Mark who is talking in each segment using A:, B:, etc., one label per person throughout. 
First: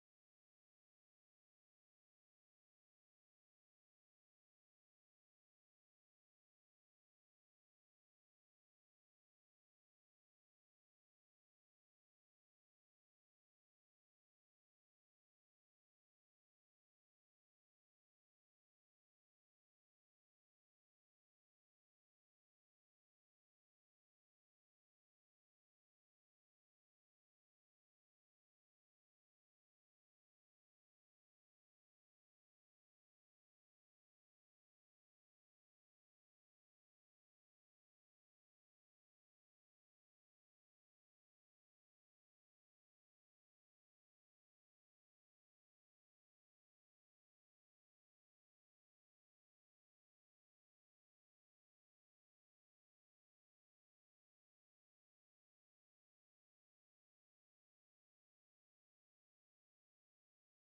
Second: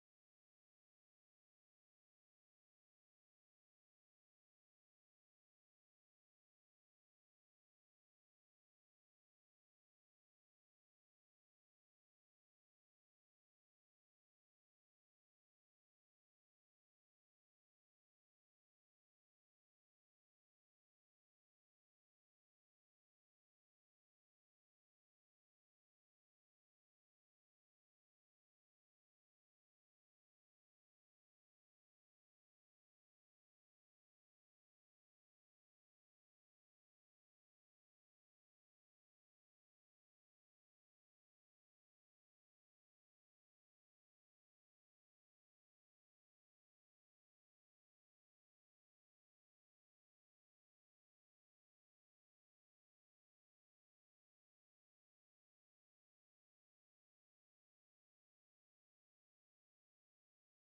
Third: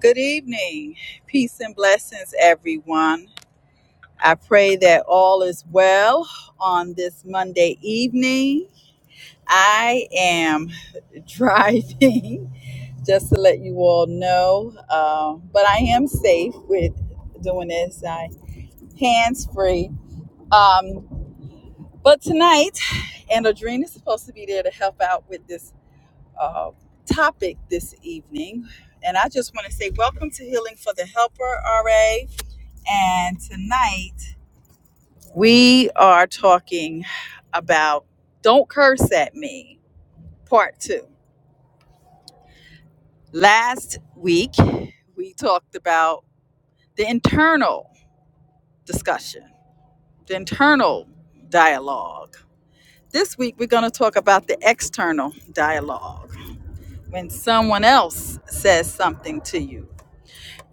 A: Good evening. Peace and blessings, everyone. I pray that all is well on this Monday evening. I am driving, just to let you all know, um, but I am safe with doing this. I hands free. Um, but tonight, and Adrena is supposed to be there to help out with this uh, topic this evening. And I just want to say welcome to Healing for the Helper, RA. And tonight we are talking about Don't Curse at Me, part two. Last week we talked about the internal discussion, the internal dialogue. This week we're going to talk about the external dialogue when someone else says something to you.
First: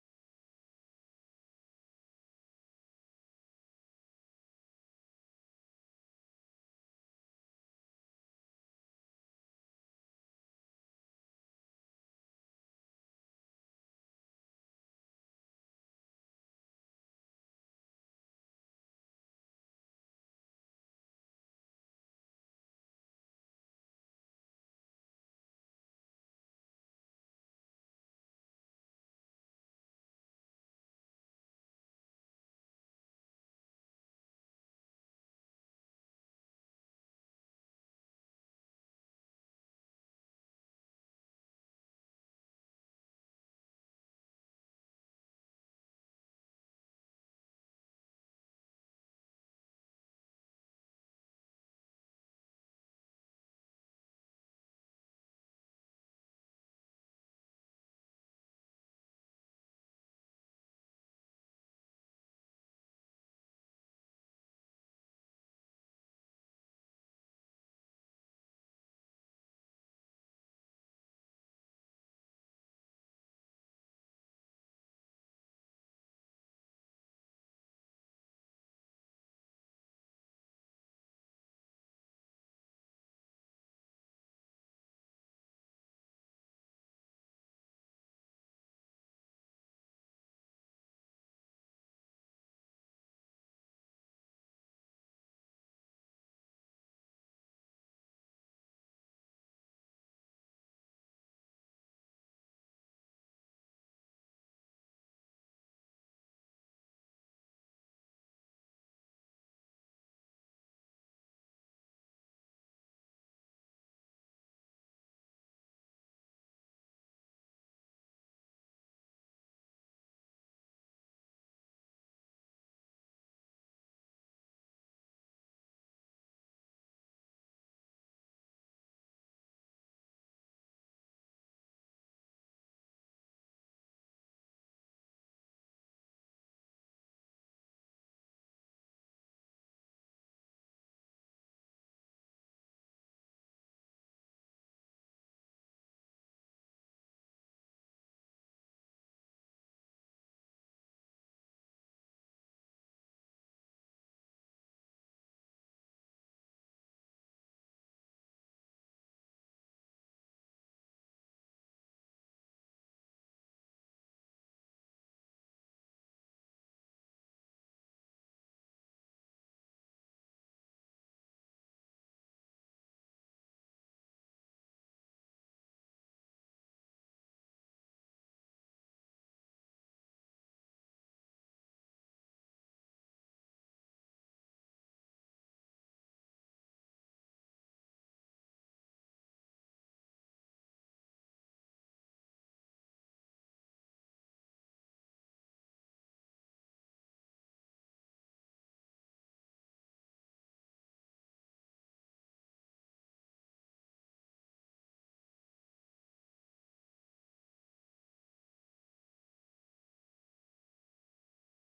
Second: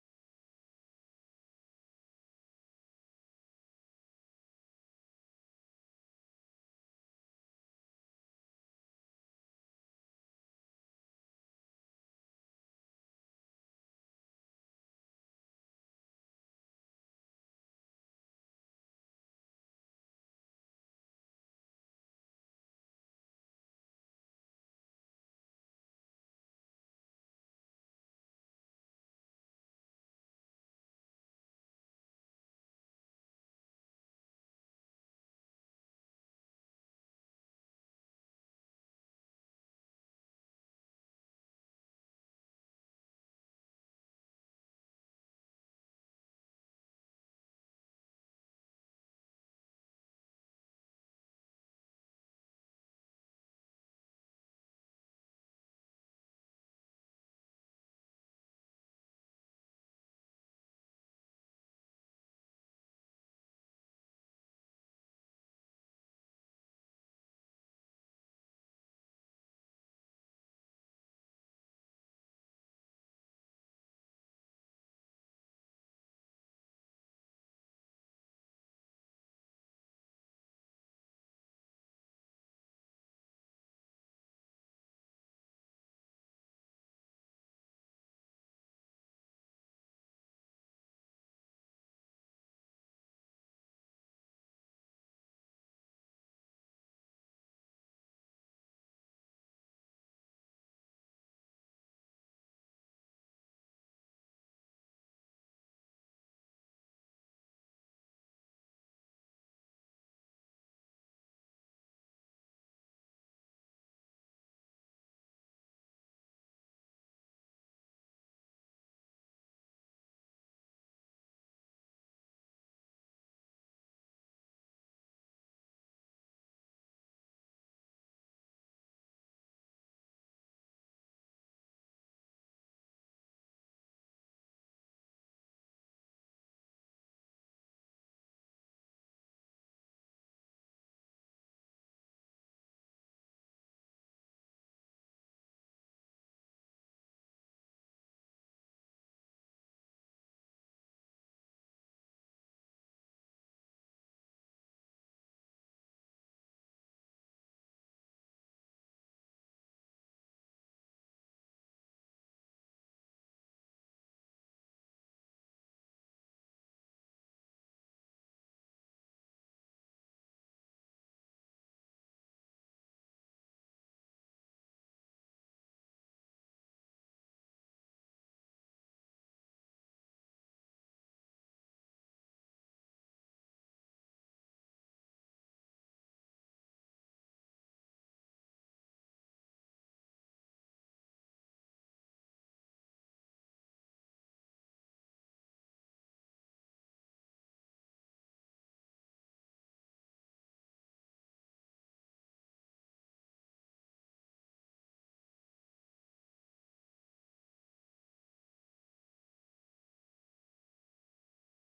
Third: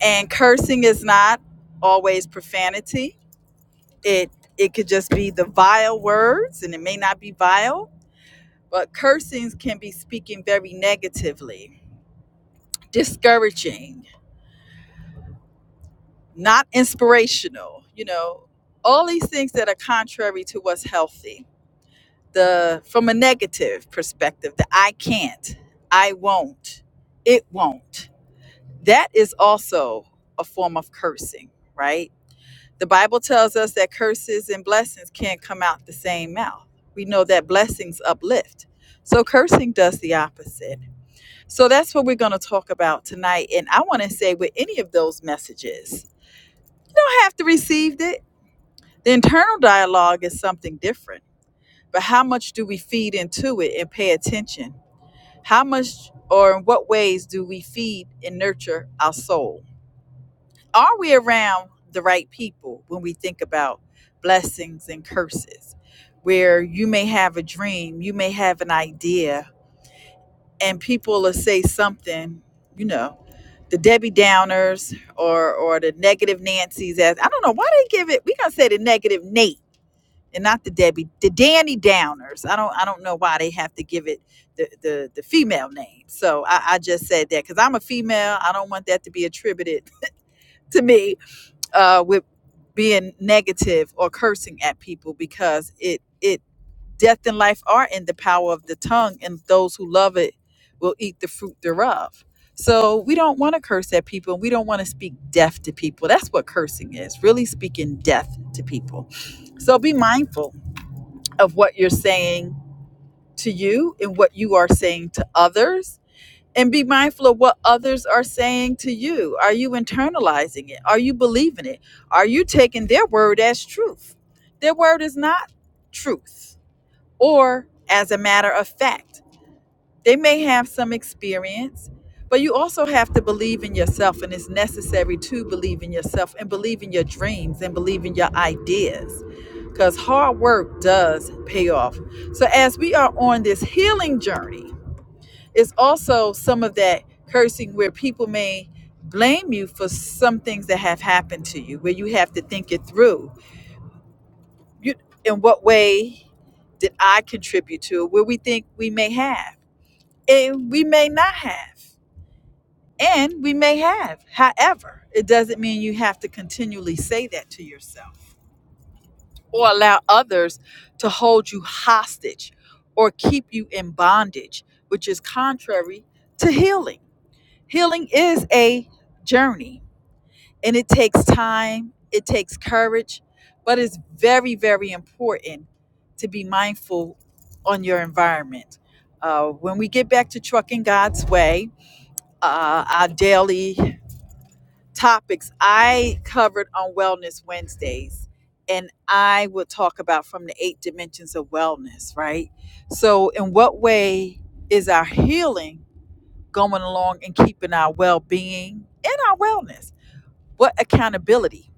A: And cursing is not always profanity. It it could just be the vile words and it may not be vile But cursings can be speaking very negatively, discouraging, not inspirational, you know, all these things that are contrary to what's healthy. The from a negative perspective, the I can't, I won't, it won't. That is also a form of cursing, right? The Bible tells us that curses and blessings can't come out the same mouth. We know that blessings uplift. So cursing does the opposite So that's what we're going to talk about tonight. And I want to say with any of those messages, you don't have to receive it. The internal dialogue is something different, but how much do we feed into it and pay attention? How much or in what ways do we feed and nurture our soul? Are we around the right people when we think about blessings and curses? Where you may have a dream, you may have an idea, and people will say something, you know, the Debbie Downers or or the negative Nancy's as I don't know why they give it. We gonna say the negative Nate and not the Debbie, the Danny Downers. I don't I don't know why they have to give it the the, the female name. So I, I just said that because I'm a female. I don't want that to be attributed to me uh, with being negative or cursing at people because it it Death and life are in the power of the tongue, and those who love it will eat the fruit thereof. So we don't want to curse at people, we don't want to speak death to people. That's what cursing is really speaking death to people. So be mindful of what you're saying to you and what you are saying to others. And be mindful of what others are saying to you. Are you internalizing it? Are you believing it? Are you taking their word as truth? Their word is not truth or, as a matter of fact, they may have some experience, but you also have to believe in yourself, and it's necessary to believe in yourself and believe in your dreams and believe in your ideas because hard work does pay off. So, as we are on this healing journey, it's also some of that cursing where people may blame you for some things that have happened to you, where you have to think it through. You, in what way did I contribute to it? Where we think we may have. and we may not have and we may have however it doesn't mean you have to continually say that to yourself or allow others to hold you hostage or keep you in bondage which is contrary to healing healing is a journey and it takes time it takes courage but it's very very important to be mindful on your environment uh, when we get back to trucking god's way uh, our daily topics. I covered on Wellness Wednesdays, and I would talk about from the eight dimensions of wellness, right? So, in what way is our healing going along and keeping our well being and our wellness? What accountability?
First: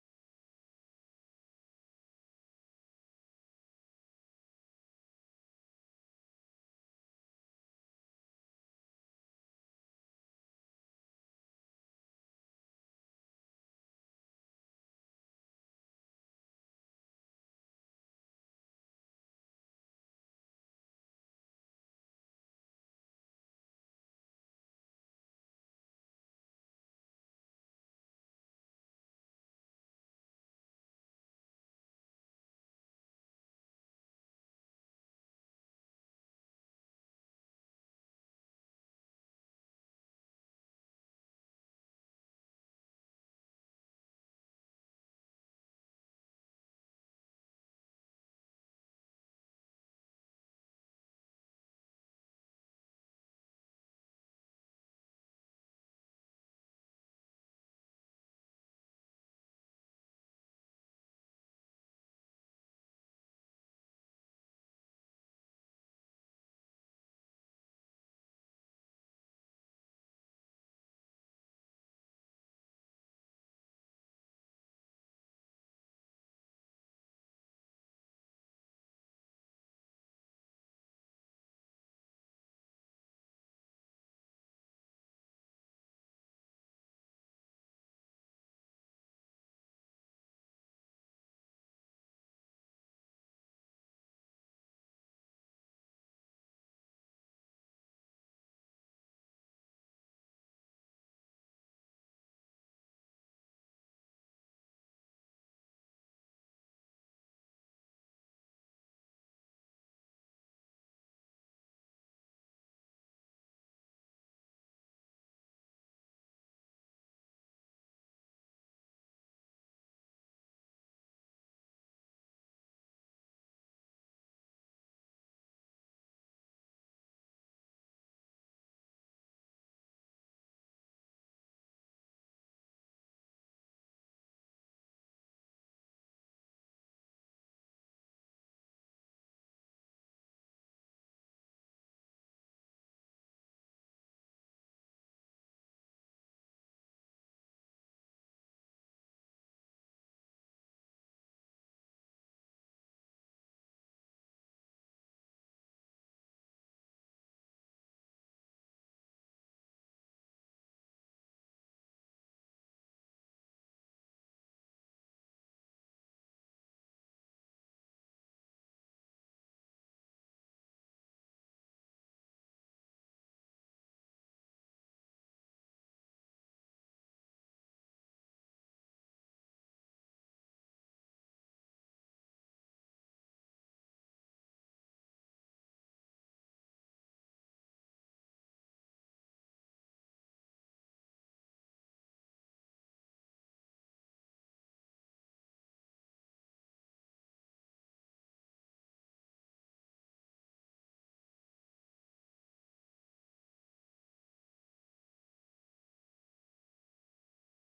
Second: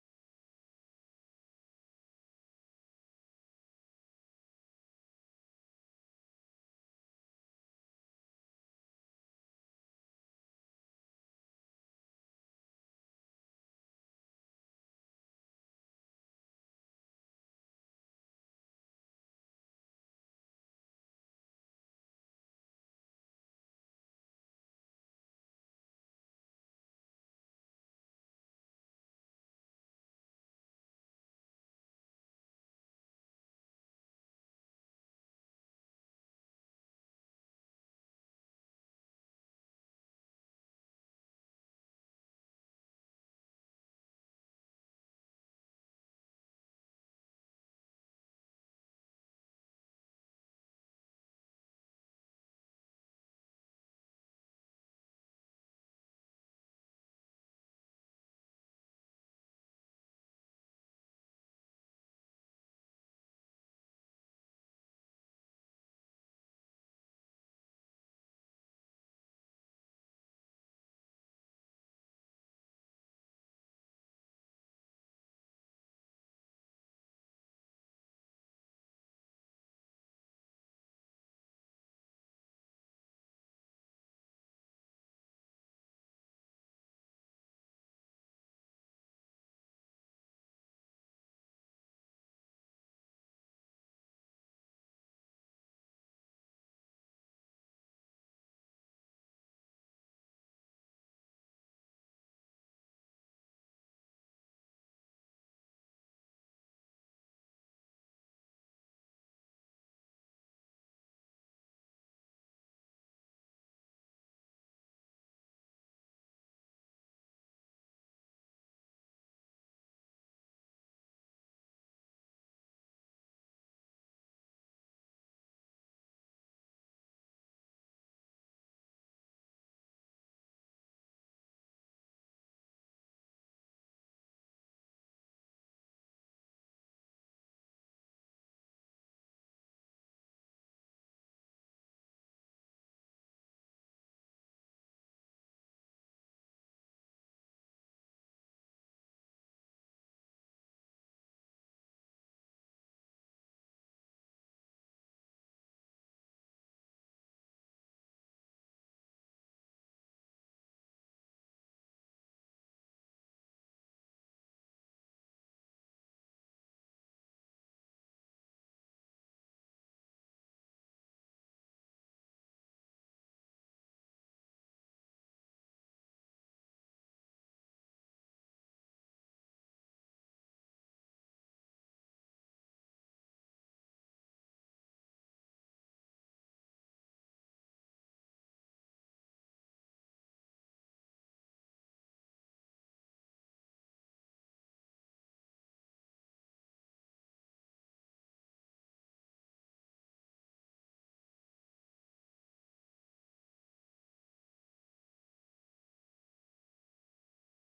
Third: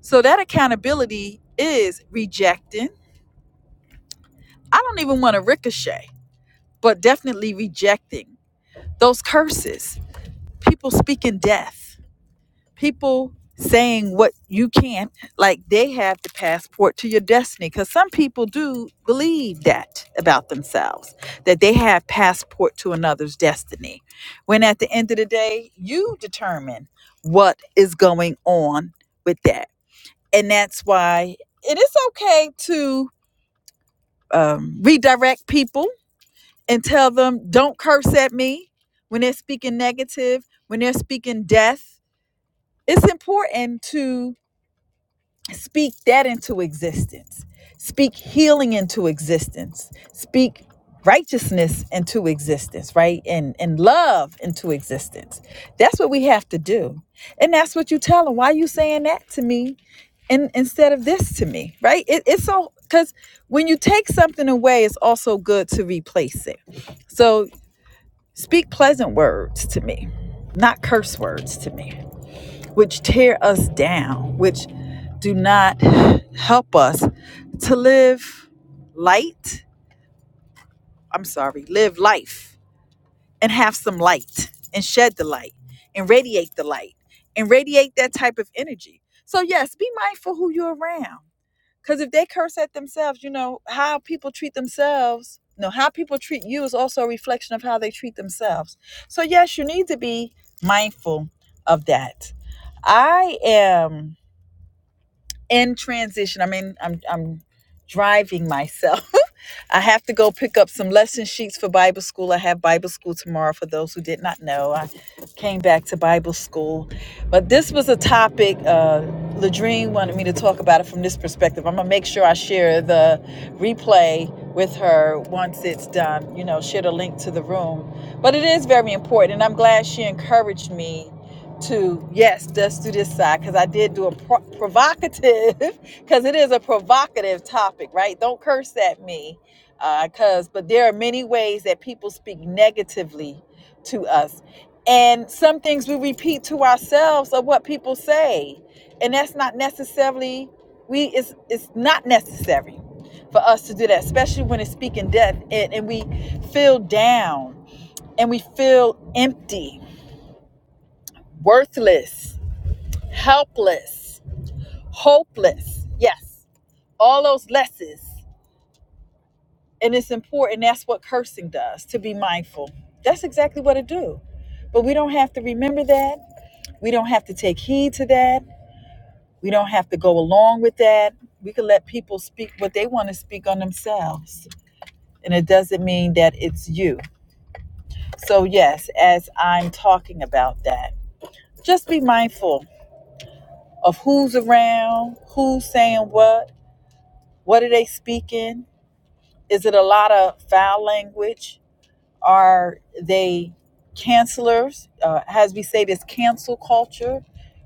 A: So, that accountability is rejecting. I don't even want to ricochet, but definitely rejecting those curses, people speaking death people saying what you can't, like they have the passport to your destiny. Because some people do believe that about themselves, that they have passport to another's destiny. When at the end of the day, you determine what is going on with that. And that's why it is okay to um, redirect people and tell them, don't curse at me when they're speaking negative, when they're speaking death. It's important to Speak that into existence. Speak healing into existence. Speak righteousness into existence, right? And and love into existence. That's what we have to do. And that's what you tell them. Why are you saying that to me and instead of this to me, right? It, it's so because when you take something away, it's also good to replace it. So speak pleasant words to me, not curse words to me which tear us down, which do not help us to live light. I'm sorry, live life and have some light and shed the light and radiate the light and radiate that type of energy. So, yes, be mindful who you're around. Because if they curse at themselves, you know, how people treat themselves, You know how people treat you is also a reflection of how they treat themselves. So, yes, you need to be mindful of that. I am in transition. i mean, I'm I'm driving myself I have to go pick up some lesson sheets for Bible school. I have Bible school tomorrow for those who did not know. I came back to Bible school. But this was a topic, uh, Ladrine wanted me to talk about it from this perspective. I'm going to make sure I share the replay with her once it's done, you know, share the link to the room. But it is very important. And I'm glad she encouraged me to, yes, let's do this side because I did do a pro- provocative, because it is a provocative topic, right? Don't curse at me because but there are many ways that people speak negatively to us and some things we repeat to ourselves are what people say and that's not necessarily we it's it's not necessary for us to do that especially when it's speaking death and, and we feel down and we feel empty worthless helpless hopeless yes all those lesses and it's important that's what cursing does to be mindful that's exactly what it do but we don't have to remember that we don't have to take heed to that we don't have to go along with that we can let people speak what they want to speak on themselves and it doesn't mean that it's you so yes as i'm talking about that just be mindful of who's around who's saying what what are they speaking is it a lot of foul language Are they cancelers? Uh, as we say, this cancel culture,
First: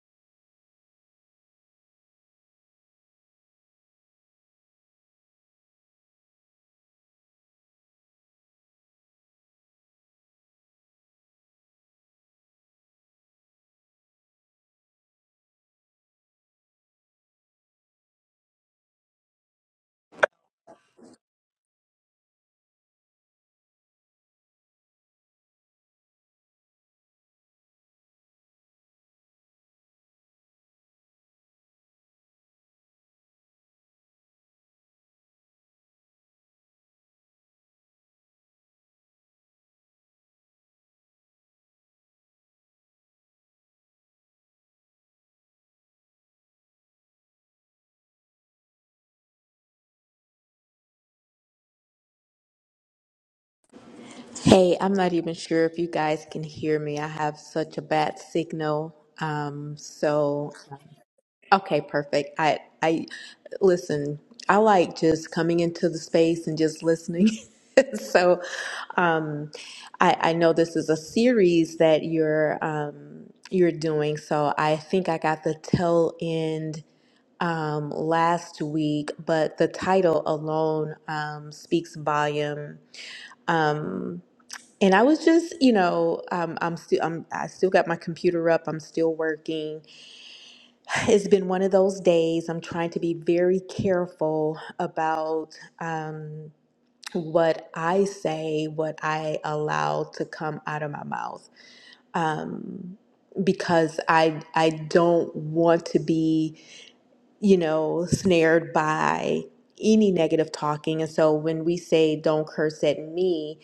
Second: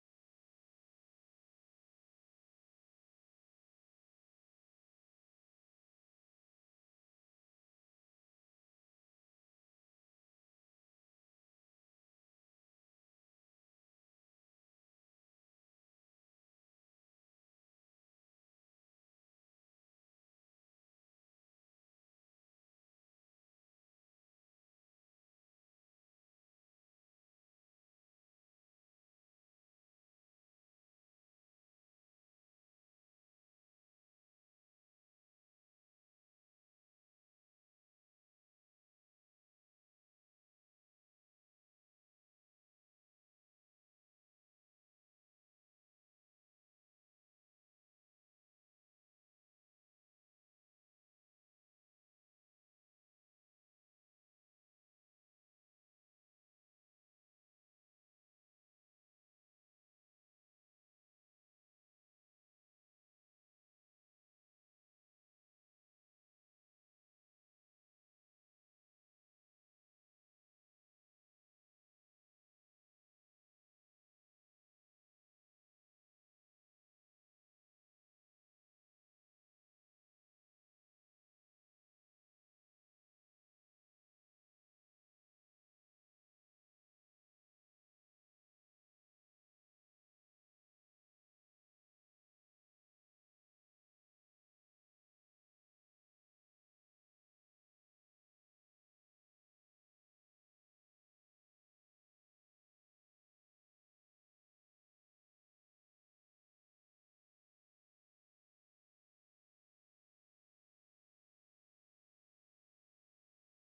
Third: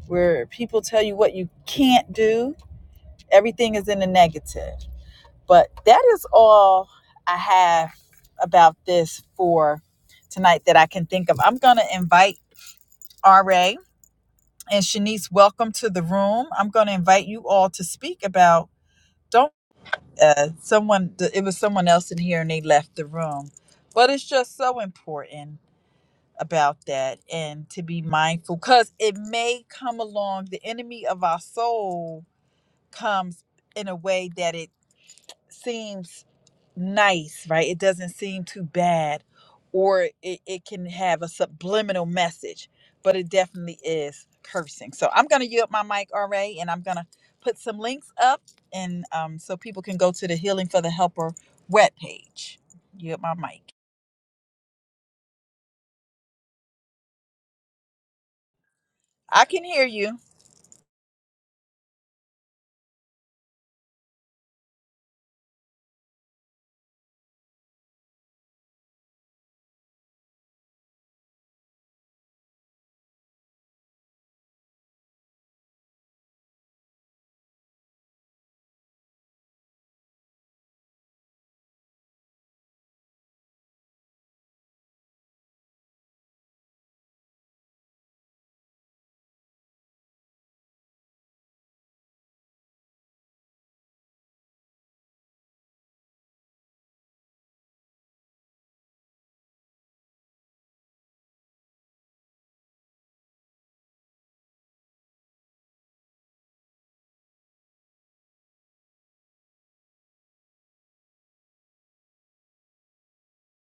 A: where people tell you what you can't do, everything is in the negative. But that is all I have about this for tonight that I can think of. I'm going to invite RA and Shanice, welcome to the room. I'm going to invite you all to speak about don't uh, someone. It was someone else in here, and they left the room. But it's just so important about that and to be mindful because it may come along the enemy of our soul comes in a way that it seems nice right it doesn't seem too bad or it, it can have a subliminal message but it definitely is cursing so i'm going to yield my mic ra and i'm going to put some links up and um, so people can go to the healing for the helper webpage yield my mic
B: Hey, I'm not even sure if you guys can hear me. I have such a bad signal.
A: i can
B: Um,
A: hear you
B: so okay, perfect. I I listen. I like just coming into the space and just listening. so um, I I know this is a series that you're um, you're doing. So I think I got the tail end um, last week, but the title alone um, speaks volume. Um and I was just, you know, um, I'm still, I'm, I still got my computer up. I'm still working. It's been one of those days. I'm trying to be very careful about um, what I say, what I allow to come out of my mouth, um, because I, I don't want to be you know, snared by any negative talking. And so when we say, don't curse at me,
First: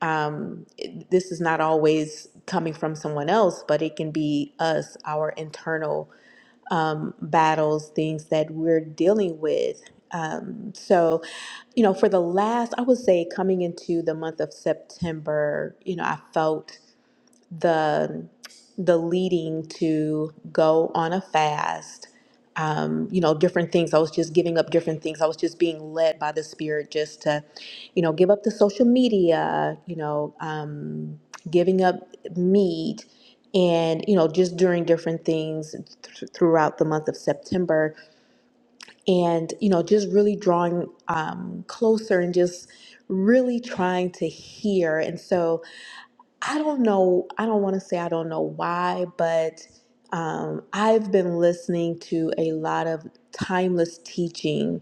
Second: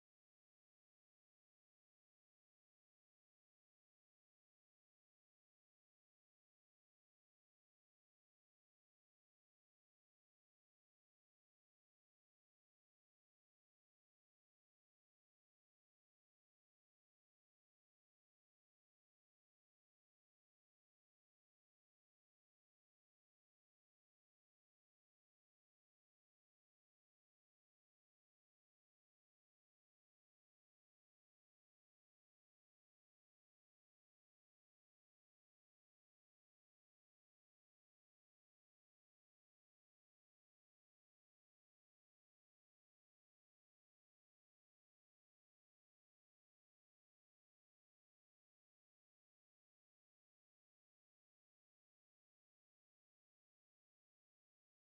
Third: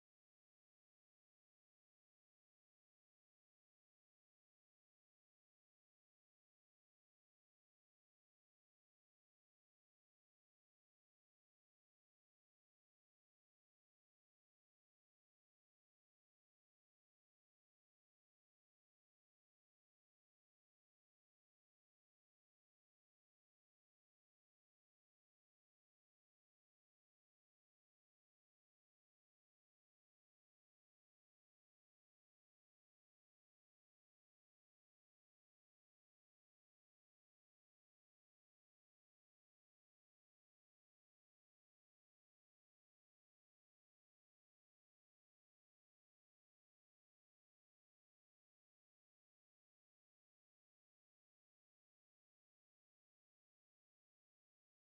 B: um, it- this is not always coming from someone else, but it can be us, our internal um, battles, things that we're dealing with. Um, so, you know, for the last, I would say coming into the month of September, you know, I felt the the leading to go on a fast um, you know different things i was just giving up different things i was just being led by the spirit just to you know give up the social media you know um, giving up meat and you know just doing different things th- throughout the month of september and you know just really drawing um, closer and just really trying to hear and so I don't know. I don't want to say I don't know why, but um, I've been listening to a lot of timeless teaching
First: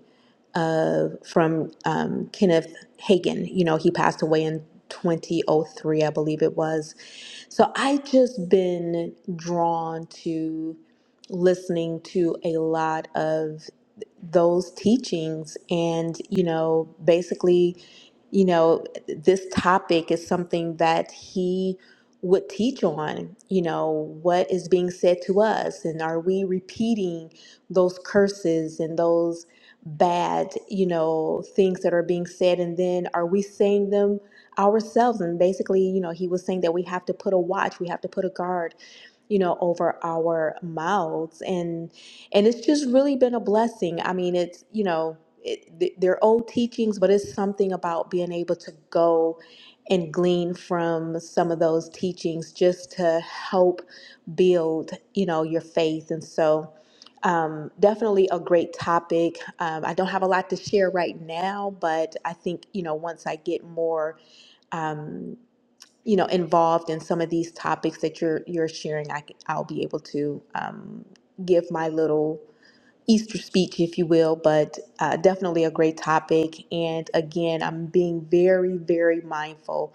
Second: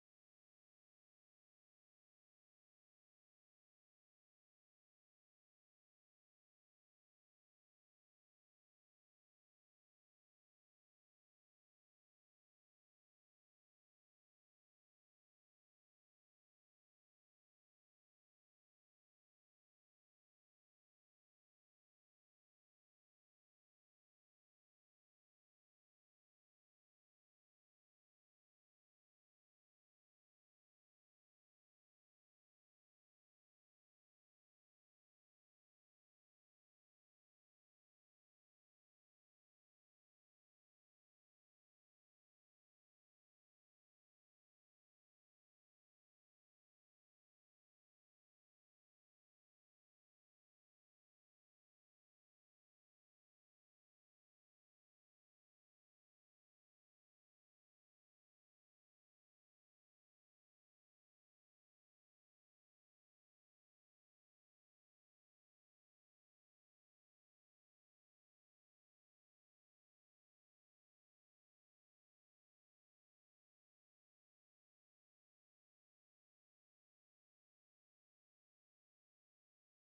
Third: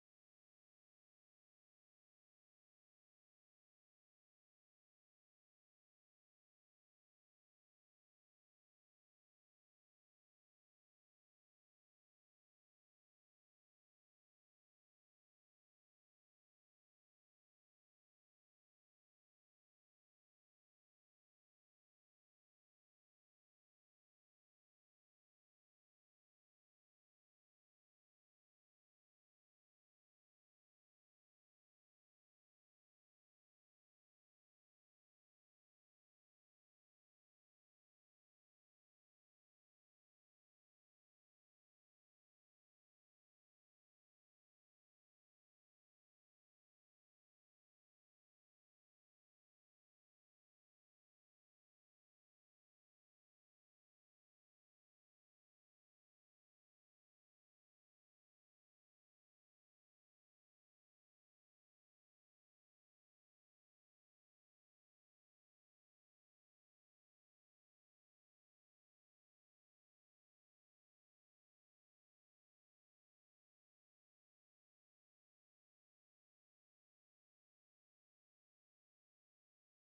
B: of from um, Kenneth Hagin. You know, he passed away in 2003, I believe it was so I just been drawn to listening to a lot of those teachings and you know basically you know this topic is something that he would teach on you know what is being said to us and are we repeating those curses and those bad you know things that are being said and then are we saying them ourselves. And basically, you know, he was saying that we have to put a watch, we have to put a guard you know over our mouths and and it's just really been a blessing i mean it's you know it, th- they're old teachings but it's something about being able to go and glean from some of those teachings just to help build you know your faith and so um, definitely a great topic um, i don't have a lot to share right now but i think you know once i get more um, you know involved in some of these topics that you're you're sharing I, c- i'll be able to um, give my little easter speech if you will but uh, definitely a great topic and again i'm being very very mindful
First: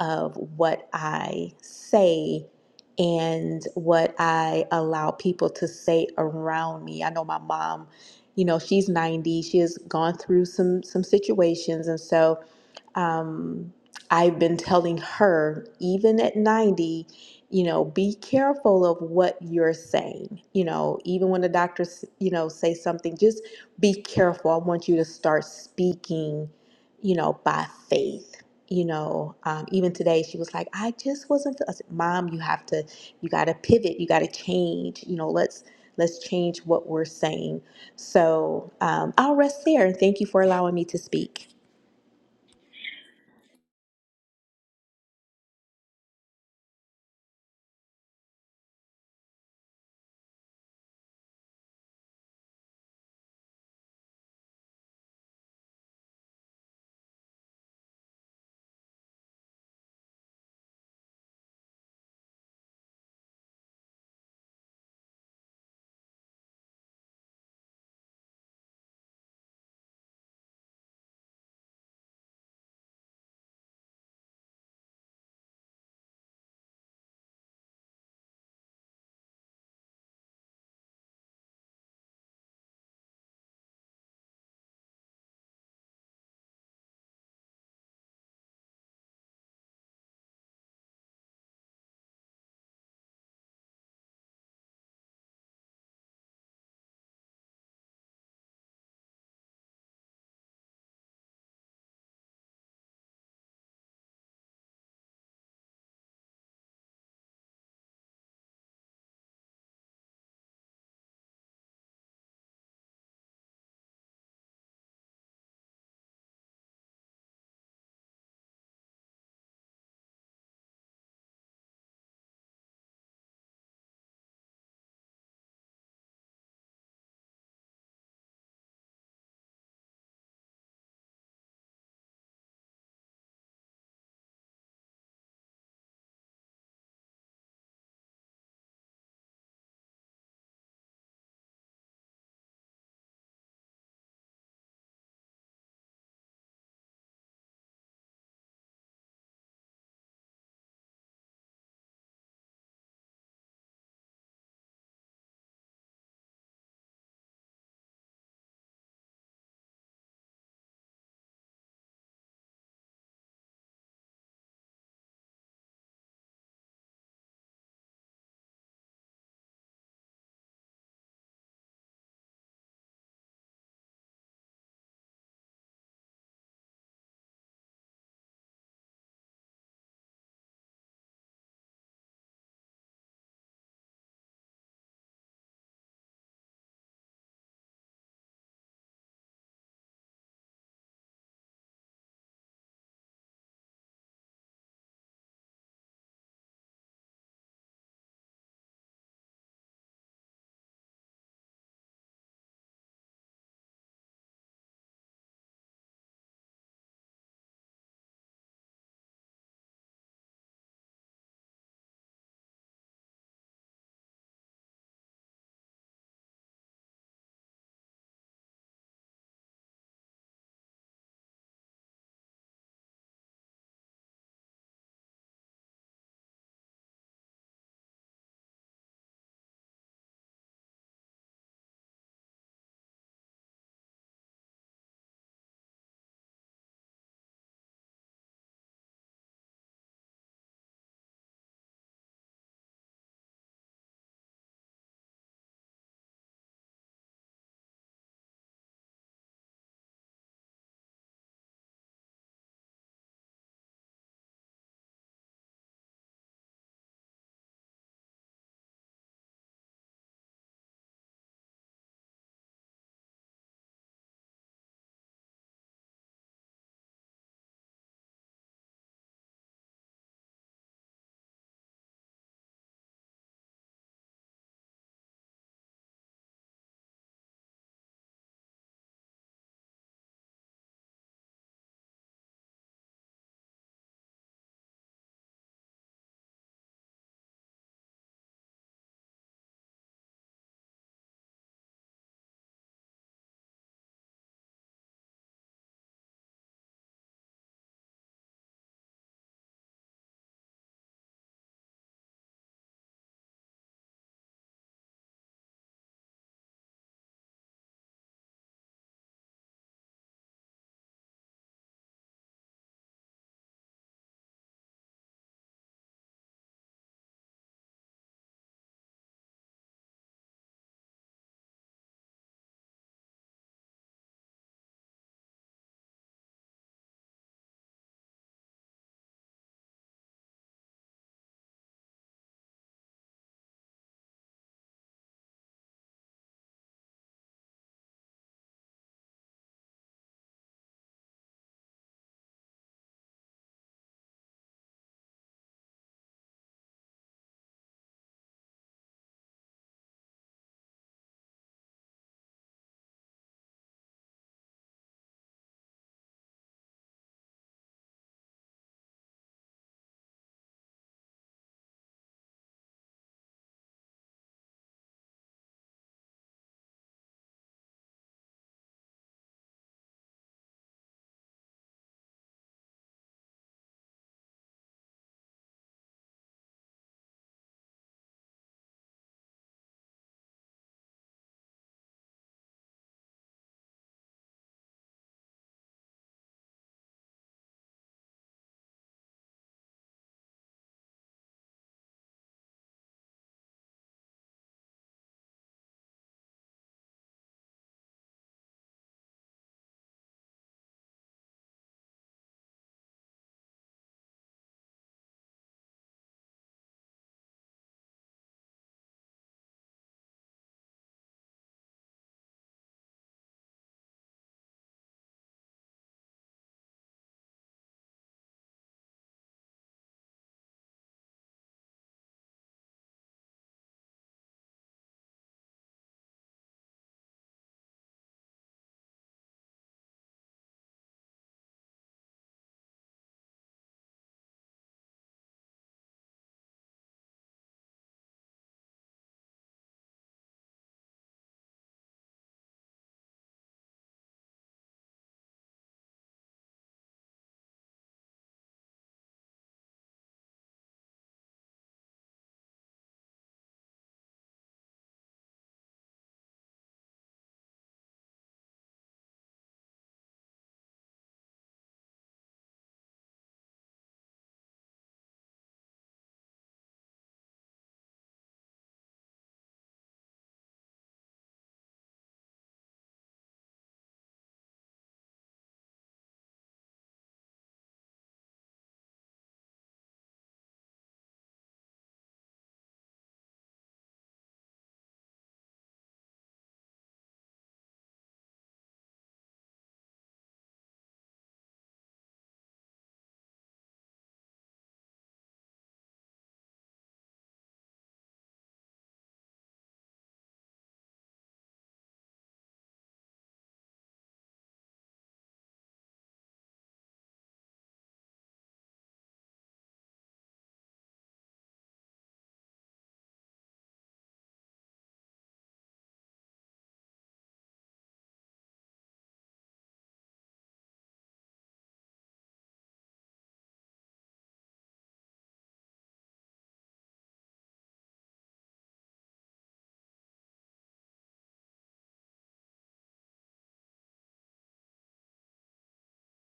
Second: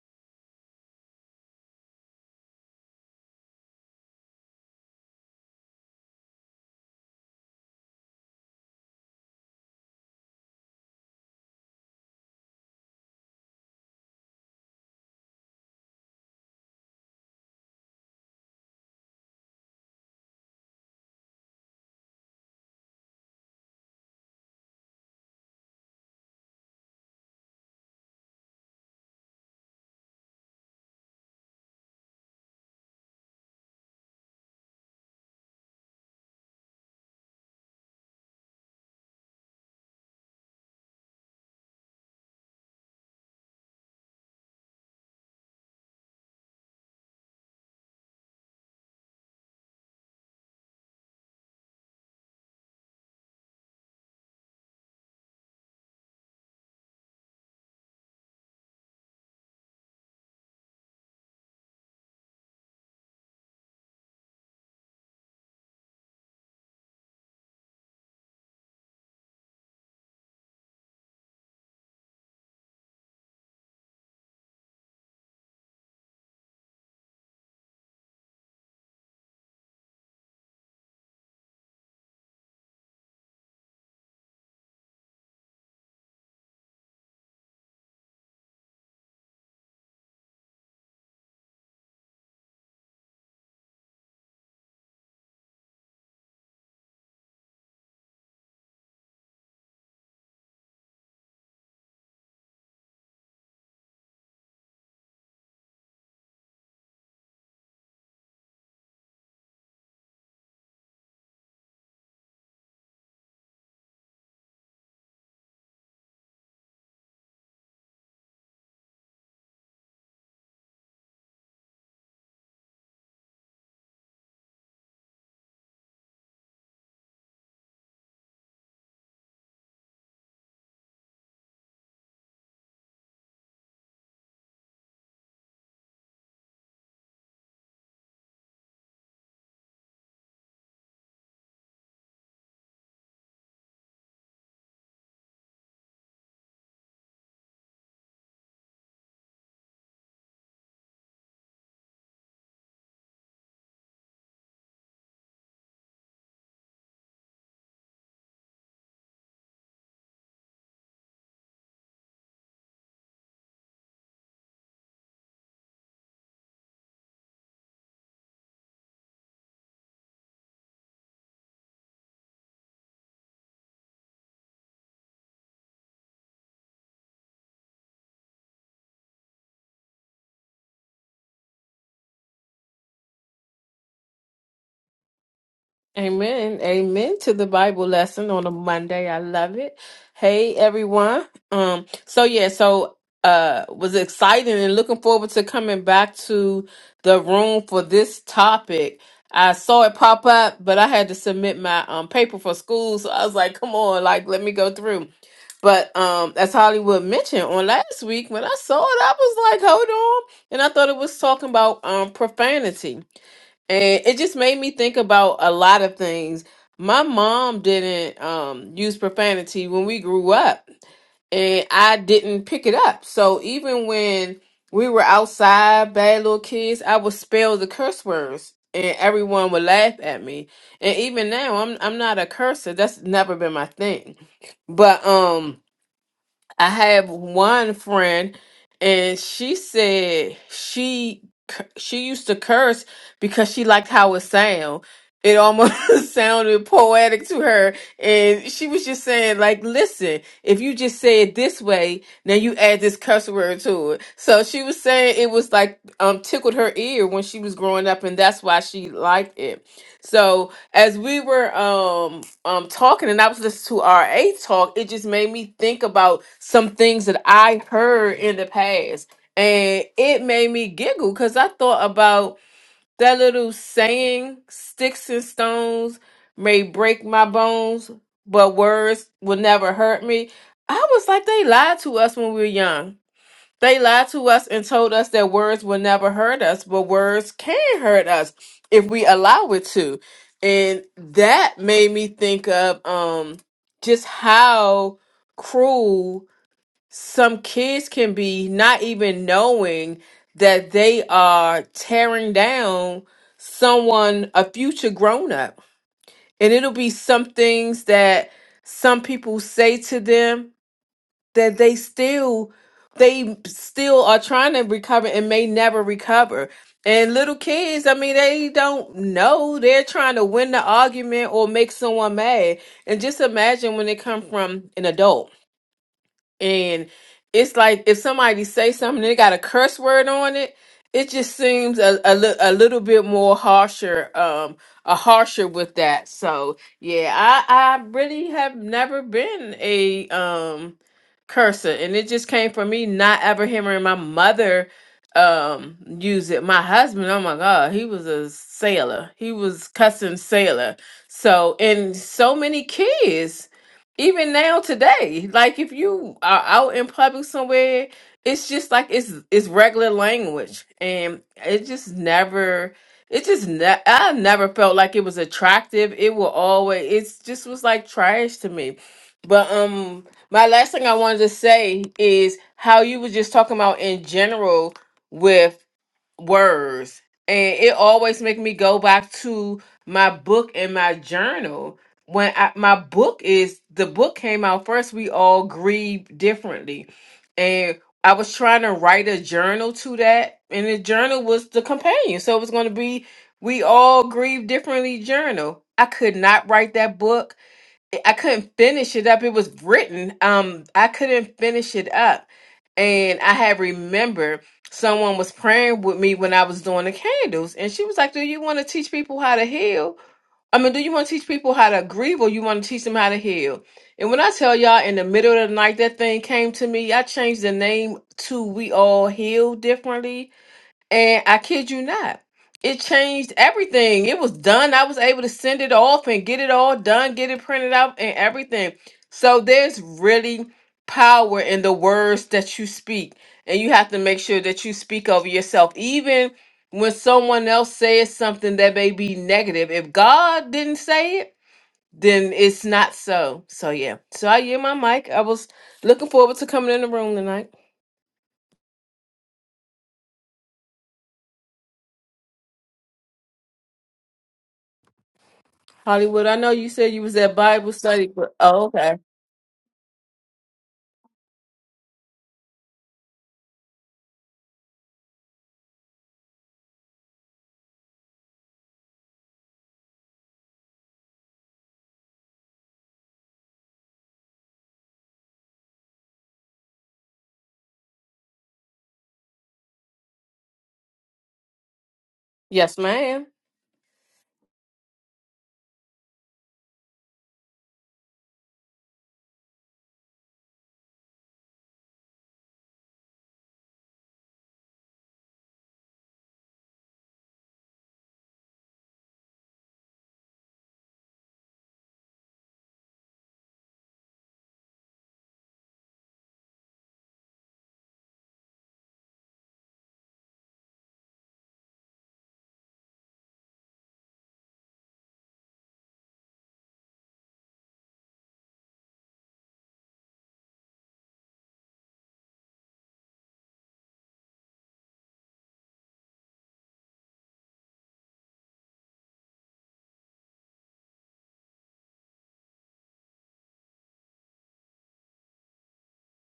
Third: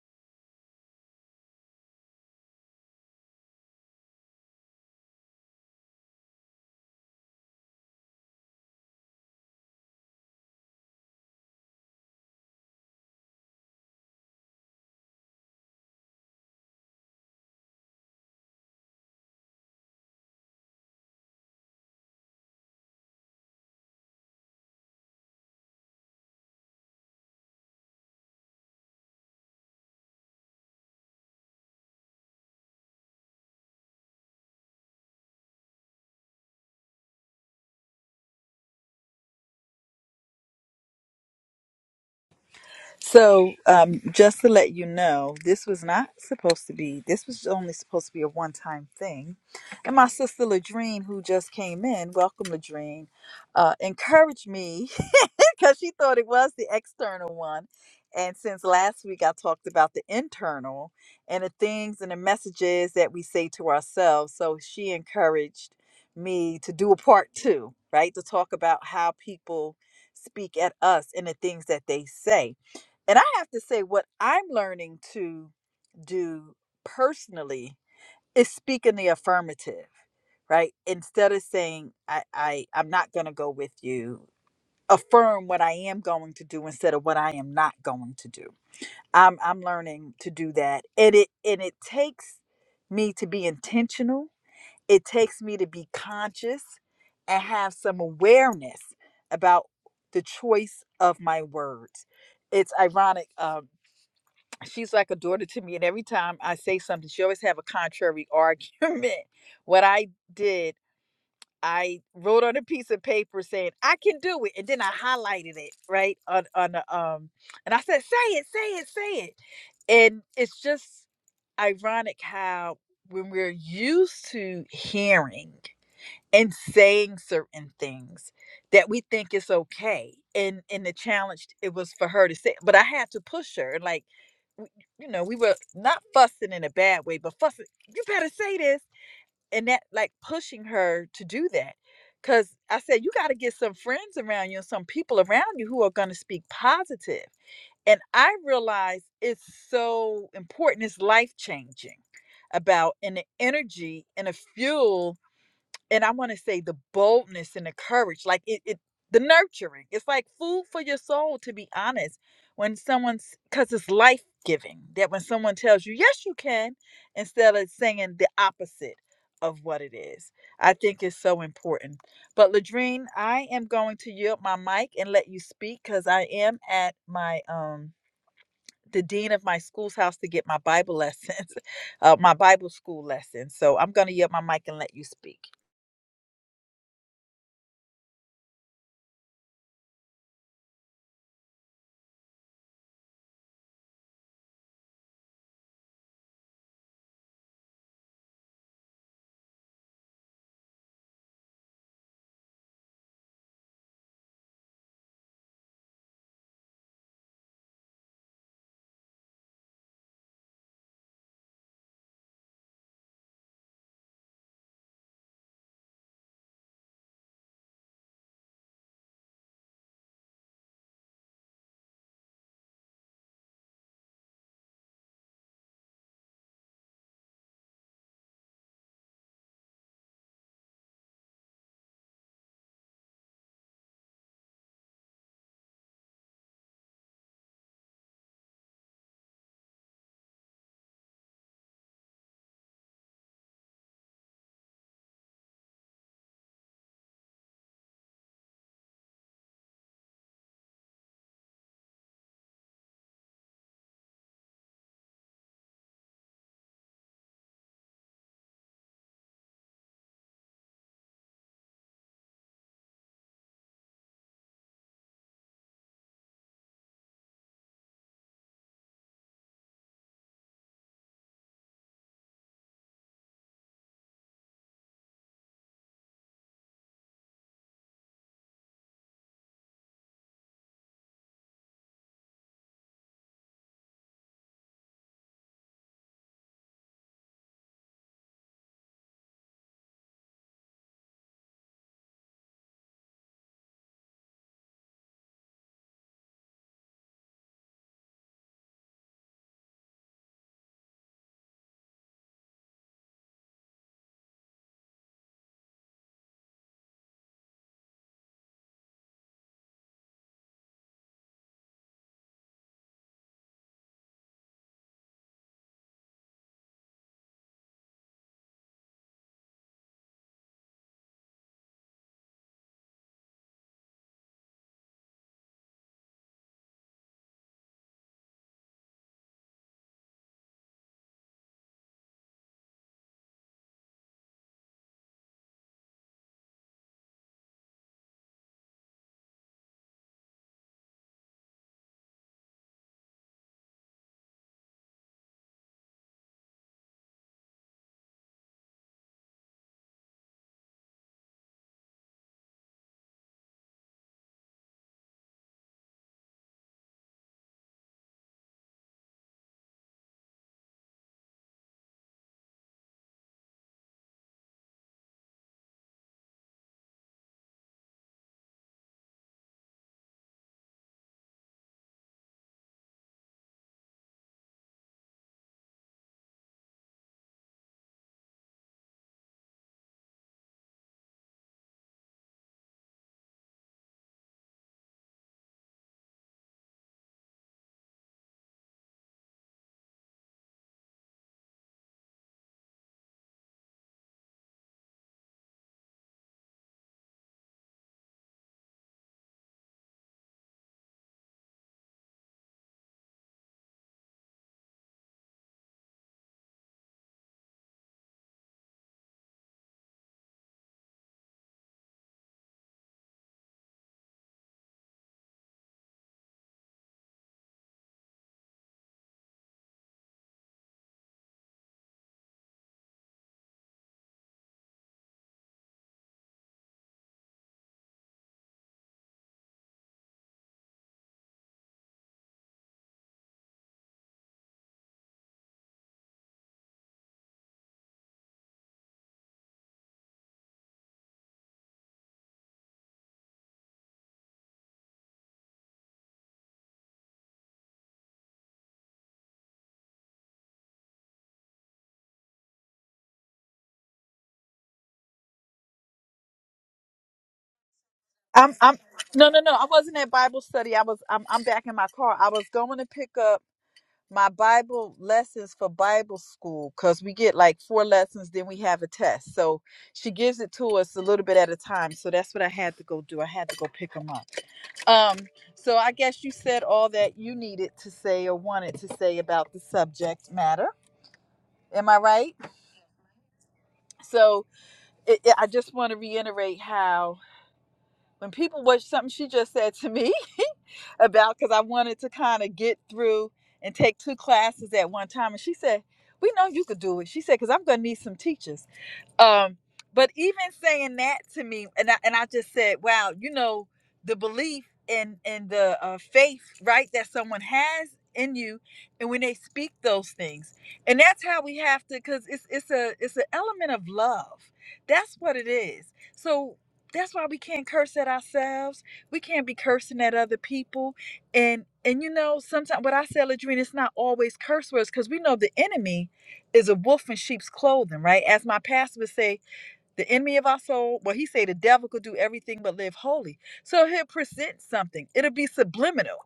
B: of what i say and what i allow people to say around me i know my mom you know she's 90 she has gone through some some situations and so um, I've been telling her, even at 90, you know, be careful of what you're saying. You know, even when the doctors, you know, say something, just be careful. I want you to start speaking, you know, by faith. You know, um, even today she was like, I just wasn't. feel-" I said, Mom, you have to, you got to pivot. You got to change. You know, let's let's change what we're saying. So um, I'll rest there and thank you for allowing me to speak.
A: So, um, just to let you know, this was not supposed to be, this was only supposed to be a one time thing. And my sister Ladrine, who just came in, welcome Ladrine, uh, encouraged me because she thought it was the external one. And since last week, I talked about the internal and the things and the messages that we say to ourselves. So she encouraged me to do a part two, right? To talk about how people speak at us and the things that they say. And I have to say, what I'm learning to do personally is speak in the affirmative right instead of saying i i i'm not going to go with you affirm what I am going to do instead of what I am not going to do. I'm I'm learning to do that. And it and it takes me to be intentional. It takes me to be conscious and have some awareness about the choice of my words. It's ironic. Um, she's like a daughter to me, and every time I say something, she always have a contrary argument. What I did I wrote on a piece of paper saying I can do it, and then I highlighted it right on on the um, and I said, "Say it, say it, say it," and it's just ironic how when we're used to hearing and saying certain things that we think is okay, and and the challenge it was for her to say, but I had to push her, like w- you know, we were not fussing in a bad way, but fussing. You better say this and that like pushing her to do that because i said you got to get some friends around you and some people around you who are going to speak positive positive. and i realize it's so important it's life changing about and the energy and the fuel and I want to say the boldness and the courage, like it, it, the nurturing. It's like food for your soul, to be honest. When someone's, because it's life giving, that when someone tells you, yes, you can, instead of saying the opposite of what it is, I think is so important. But Ladrine, I am going to yield my mic and let you speak because I am at my, um, the dean of my school's house to get my Bible lessons, uh, my Bible school lessons. So I'm going to yield my mic and let you speak.
C: Amen. Amen to the Bible lesson on a Monday. I love it. Hey everyone. Um so yeah, so uh was excited and looking forward to coming back to the room for this topic. I saw it pop up, but I had to submit my um paper for school, so I was like, come on, like let me go through. But um as Hollywood mentioned on last week when I saw it, I was like, hold on. And I thought it was talking about um profanity and it just made me think about a lot of things. My mom didn't um, use profanity when we grew up, and I didn't pick it up. So even when we were outside, bad little kids, I would spell the curse words, and everyone would laugh at me. And even now, I'm I'm not a cursor. That's never been my thing. But um, I have one friend, and she said she cu- she used to curse because she liked how it sound. It almost sounded poetic to her, and she was just saying, like, listen, if you just say it this way, now you add this curse word to it. So she was saying it was like um tickled her ear when she was growing up, and that's why she liked it. So as we were um um talking and I was listening to our A talk, it just made me think about some things that I heard in the past. And it made me giggle because I thought about that little saying, sticks and stones may break my bones, but words will never hurt me. I was like, they lied to us when we were young they lied to us and told us that words will never hurt us, but words can hurt us if we allow it to. And that made me think of um just how cruel some kids can be, not even knowing that they are tearing down someone, a future grown up. And it'll be some things that some people say to them that they still they still are trying to recover and may never recover. And little kids, I mean, they don't know. They're trying to win the argument or make someone mad. And just imagine when they come from an adult and it's like if somebody say something they got a curse word on it it just seems a, a, li- a little bit more harsher um a harsher with that so yeah i i really have never been a um cursor and it just came from me not ever hearing my mother um use it my husband oh my god he was a sailor he was cussing sailor so and so many kids even now today like if you are out in public somewhere it's just like it's it's regular language and it just never it just ne- i never felt like it was attractive it will always it's just was like trash to me but um my last thing i wanted to say is how you were just talking about in general with words and it always make me go back to my book and my journal when I, my book is the book came out first we all grieve differently and i was trying to write a journal to that and the journal was the companion so it was going to be we all grieve differently journal i could not write that book I couldn't finish it up. It was written. Um, I couldn't finish it up. And I had remembered someone was praying with me when I was doing the candles. And she was like, Do you want to teach people how to heal? I mean, do you want to teach people how to grieve or you want to teach them how to heal? And when I tell y'all in the middle of the night that thing came to me, I changed the name to We All Heal Differently and I kid you not, it changed everything. It was done. I was able to send it off and get it all done, get it printed out and everything. So there's really power in the words that you speak. And you have to make sure that you speak over yourself. Even when someone else says something that may be negative, if God didn't say it, then it's not so. So yeah. So I hear my mic. I was looking forward to coming in the room tonight. Hollywood, I know you said you was at Bible study, but
A: I'm
C: oh,
A: I'm
C: okay.
A: no no no. I wasn't at Bible study. I was I'm I'm back in my car. I was going to pick up my Bible lessons for Bible school because we get like four lessons, then we have a test. So she gives it to us a little bit at a time. So that's what I had to go do. I had to go pick them up. Um. So I guess you said all that you needed to say or wanted to say about the subject matter. Am I right?
C: Yes, ma'am.
A: So it, it- I just want to reiterate how when people watch something she just said to me about because I wanted to kind of get through and take two classes at one time. And she said, "We know you could do it." She said, "Because I'm going to need some teachers." Um, but even saying that to me, and I and I just said, wow, you know, the belief and and the uh, faith, right, that someone has in you, and when they speak those things, and that's how we have to, because it's it's a it's an element of love. That's what it is. So. That's why we can't curse at ourselves. We can't be cursing at other people. And and you know, sometimes what I say, Ladrina, it's not always curse words because we know the enemy is a wolf in sheep's clothing, right? As my pastor would say, the enemy of our soul, well, he say the devil could do everything but live holy. So he'll present something. It'll be subliminal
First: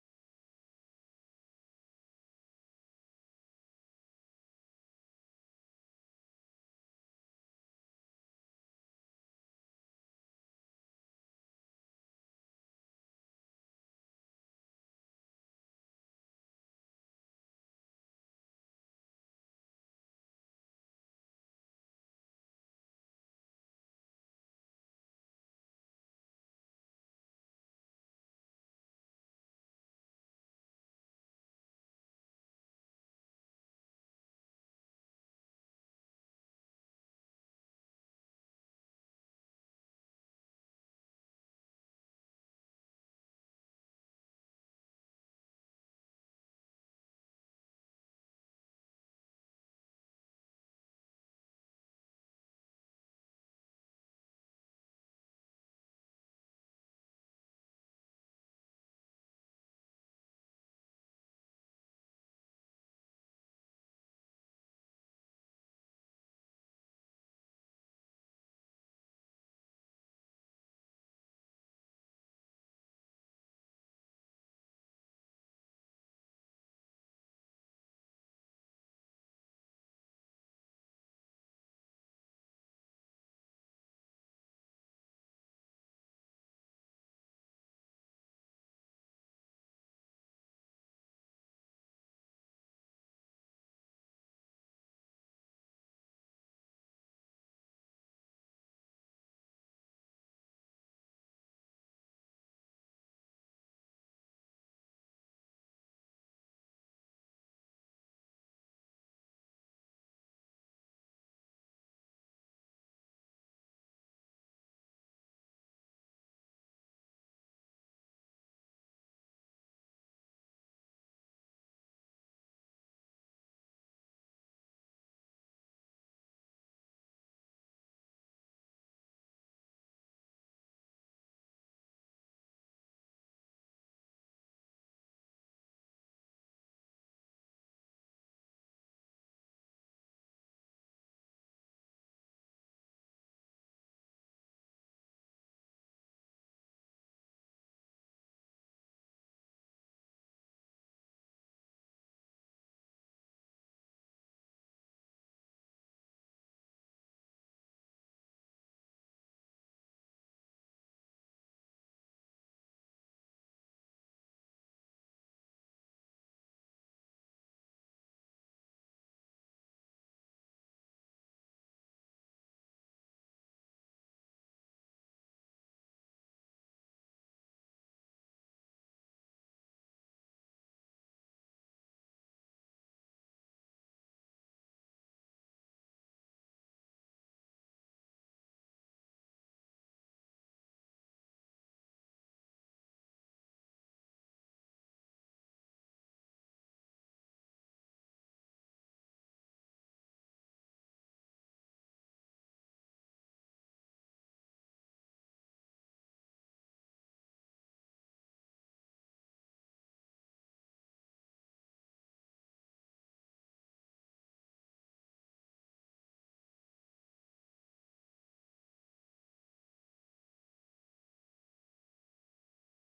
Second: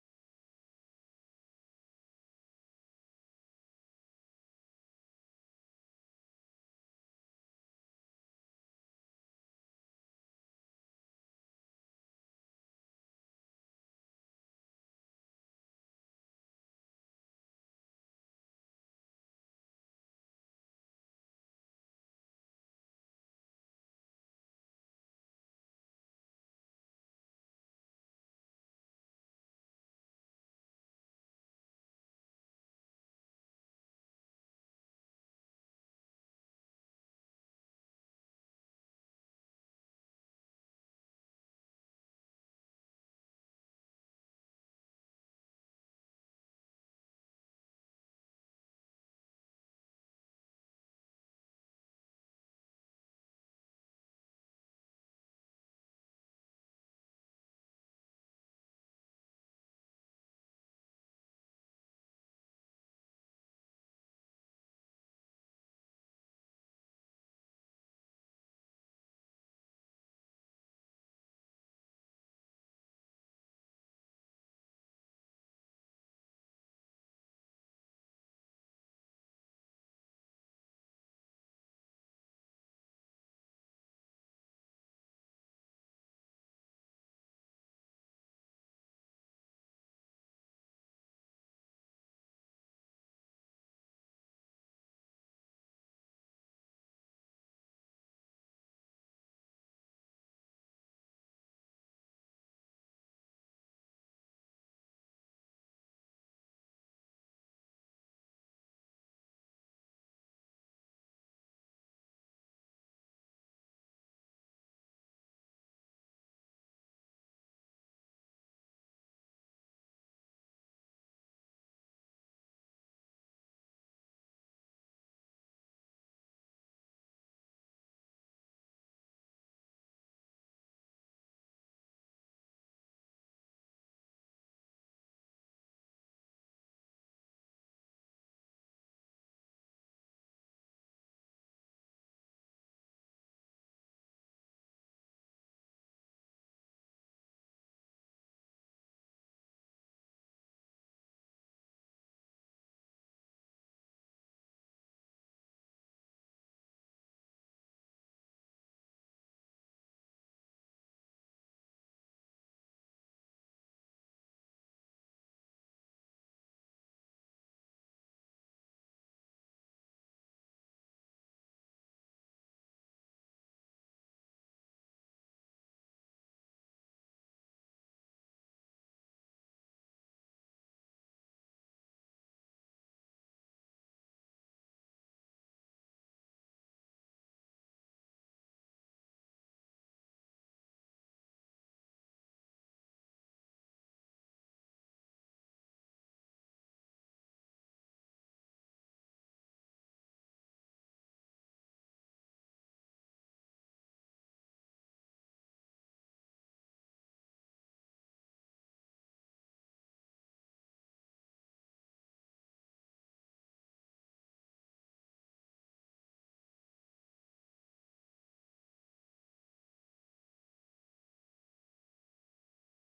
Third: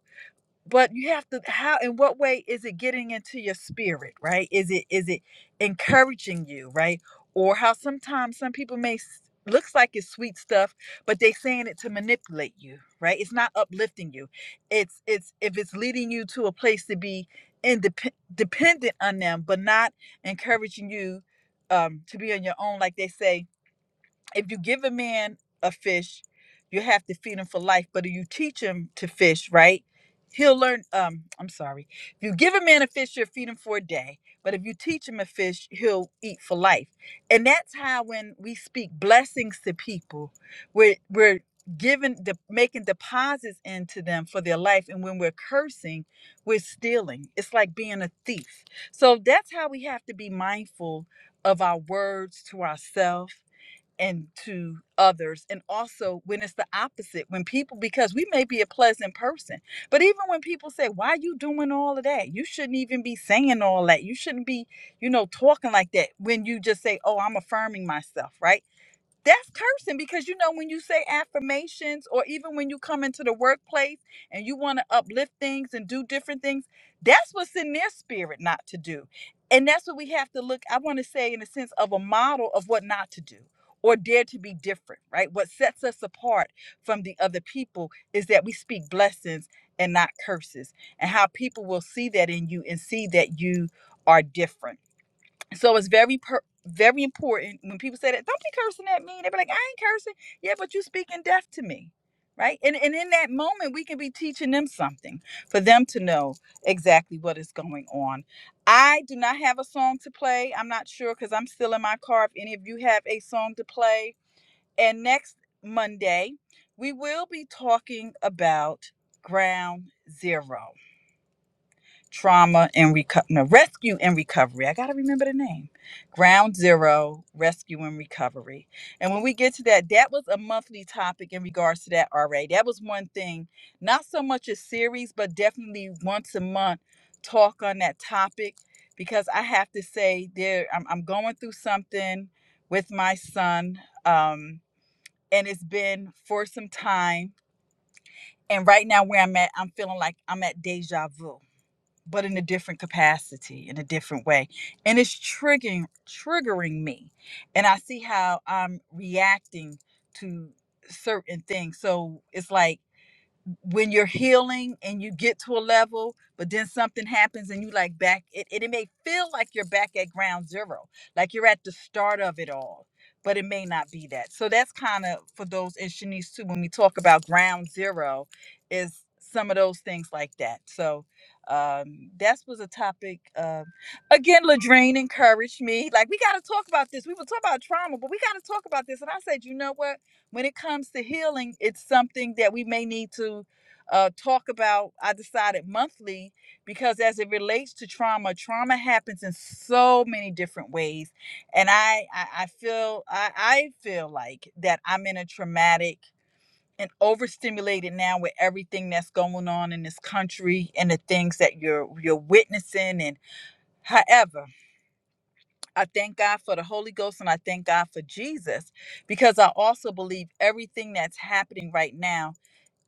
A: but you have to how in what way is it getting into your spirit right is it is it encouraging you right or how sometimes some people may s- looks like it's sweet stuff but they saying it to manipulate you right it's not uplifting you it's it's if it's leading you to a place to be independent dependent on them but not encouraging you um to be on your own like they say if you give a man a fish, you have to feed him for life. But if you teach him to fish, right? He'll learn. Um, I'm sorry. If you give a man a fish, you'll feed him for a day. But if you teach him a fish, he'll eat for life. And that's how when we speak blessings to people, we're we're giving the making deposits into them for their life. And when we're cursing, we're stealing. It's like being a thief. So that's how we have to be mindful of our words to ourselves and to others and also when it's the opposite when people because we may be a pleasant person but even when people say why are you doing all of that you shouldn't even be saying all that you shouldn't be you know talking like that when you just say oh i'm affirming myself right that's cursing because you know when you say affirmations or even when you come into the workplace and you want to uplift things and do different things that's what's in their spirit not to do and that's what we have to look i want to say in a sense of a model of what not to do or dare to be different right what sets us apart from the other people is that we speak blessings and not curses and how people will see that in you and see that you are different so it's very per- very important when people say that. Don't be cursing at me. They be like, I ain't cursing. Yeah, but you speaking deaf to me, right? And and in that moment, we can be teaching them something for them to know exactly what is going on. I do not have a song to play. I'm not sure because I'm still in my car. If any of you have a song to play, and next Monday we will be talking about ground zero trauma and reco- no, rescue and recovery. I got to remember the name. Ground Zero Rescue and Recovery. And when we get to that, that was a monthly topic in regards to that already. That was one thing, not so much a series, but definitely once a month talk on that topic because I have to say there I'm, I'm going through something with my son um and it's been for some time and right now where I'm at I'm feeling like I'm at deja vu but in a different capacity, in a different way. And it's triggering triggering me. And I see how I'm reacting to certain things. So it's like when you're healing and you get to a level, but then something happens and you like back it, it, it may feel like you're back at ground zero, like you're at the start of it all, but it may not be that. So that's kind of for those in Shanice too, when we talk about ground zero, is some of those things like that. So um that was a topic um again Ladrine encouraged me like we got to talk about this we were talking about trauma but we got to talk about this and i said you know what when it comes to healing, it's something that we may need to uh, talk about. I decided monthly because as it relates to trauma, trauma happens in so many different ways, and I I, I feel I, I feel like that I'm in a traumatic and overstimulated now with everything that's going on in this country and the things that you're you're witnessing and however I thank God for the Holy Ghost and I thank God for Jesus because I also believe everything that's happening right now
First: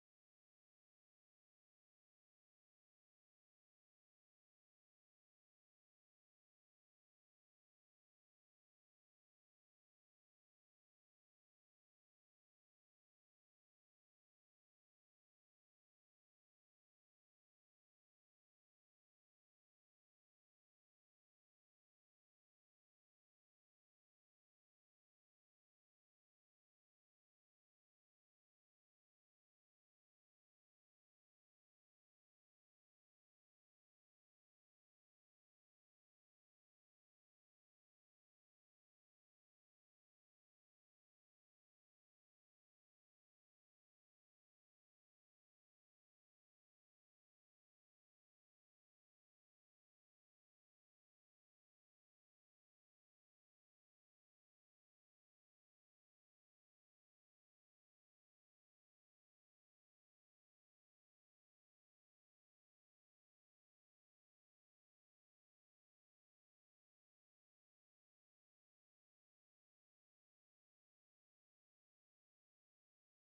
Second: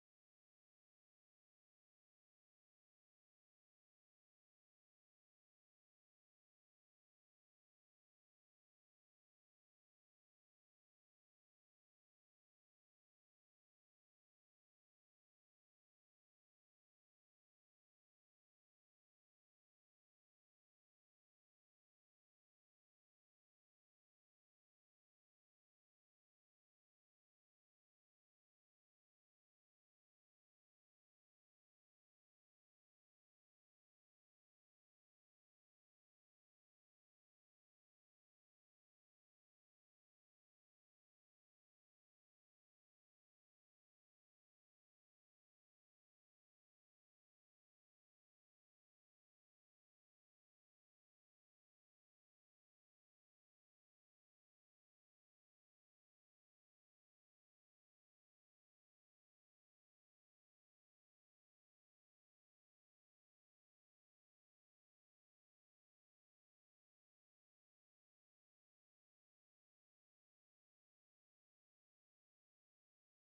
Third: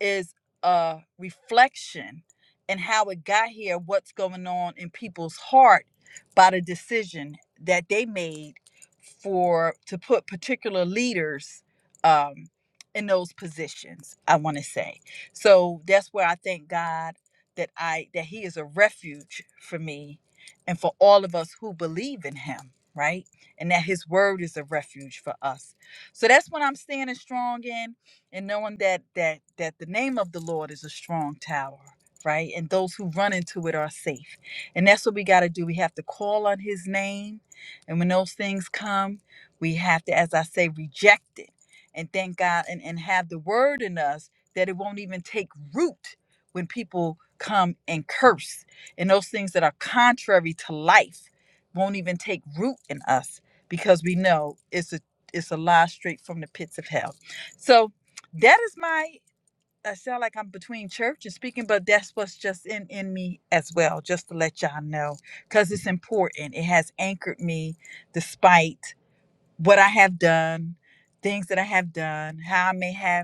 A: is a reflection and how it got here, what's going on in people's heart by the decision that they made for to put particular leaders um, in those positions. I want to say so. That's where I thank God that I that He is a refuge for me and for all of us who believe in Him right? And that his word is a refuge for us. So that's what I'm standing strong in and knowing that that that the name of the Lord is a strong tower, right? And those who run into it are safe. And that's what we got to do. We have to call on his name. And when those things come, we have to as I say reject it and thank God and and have the word in us that it won't even take root when people come and curse and those things that are contrary to life won't even take root in us because we know it's a it's a lie straight from the pits of hell. So that is my I sound like I'm between church and speaking, but that's what's just in in me as well, just to let y'all know, because it's important. It has anchored me despite what I have done, things that I have done, how I may have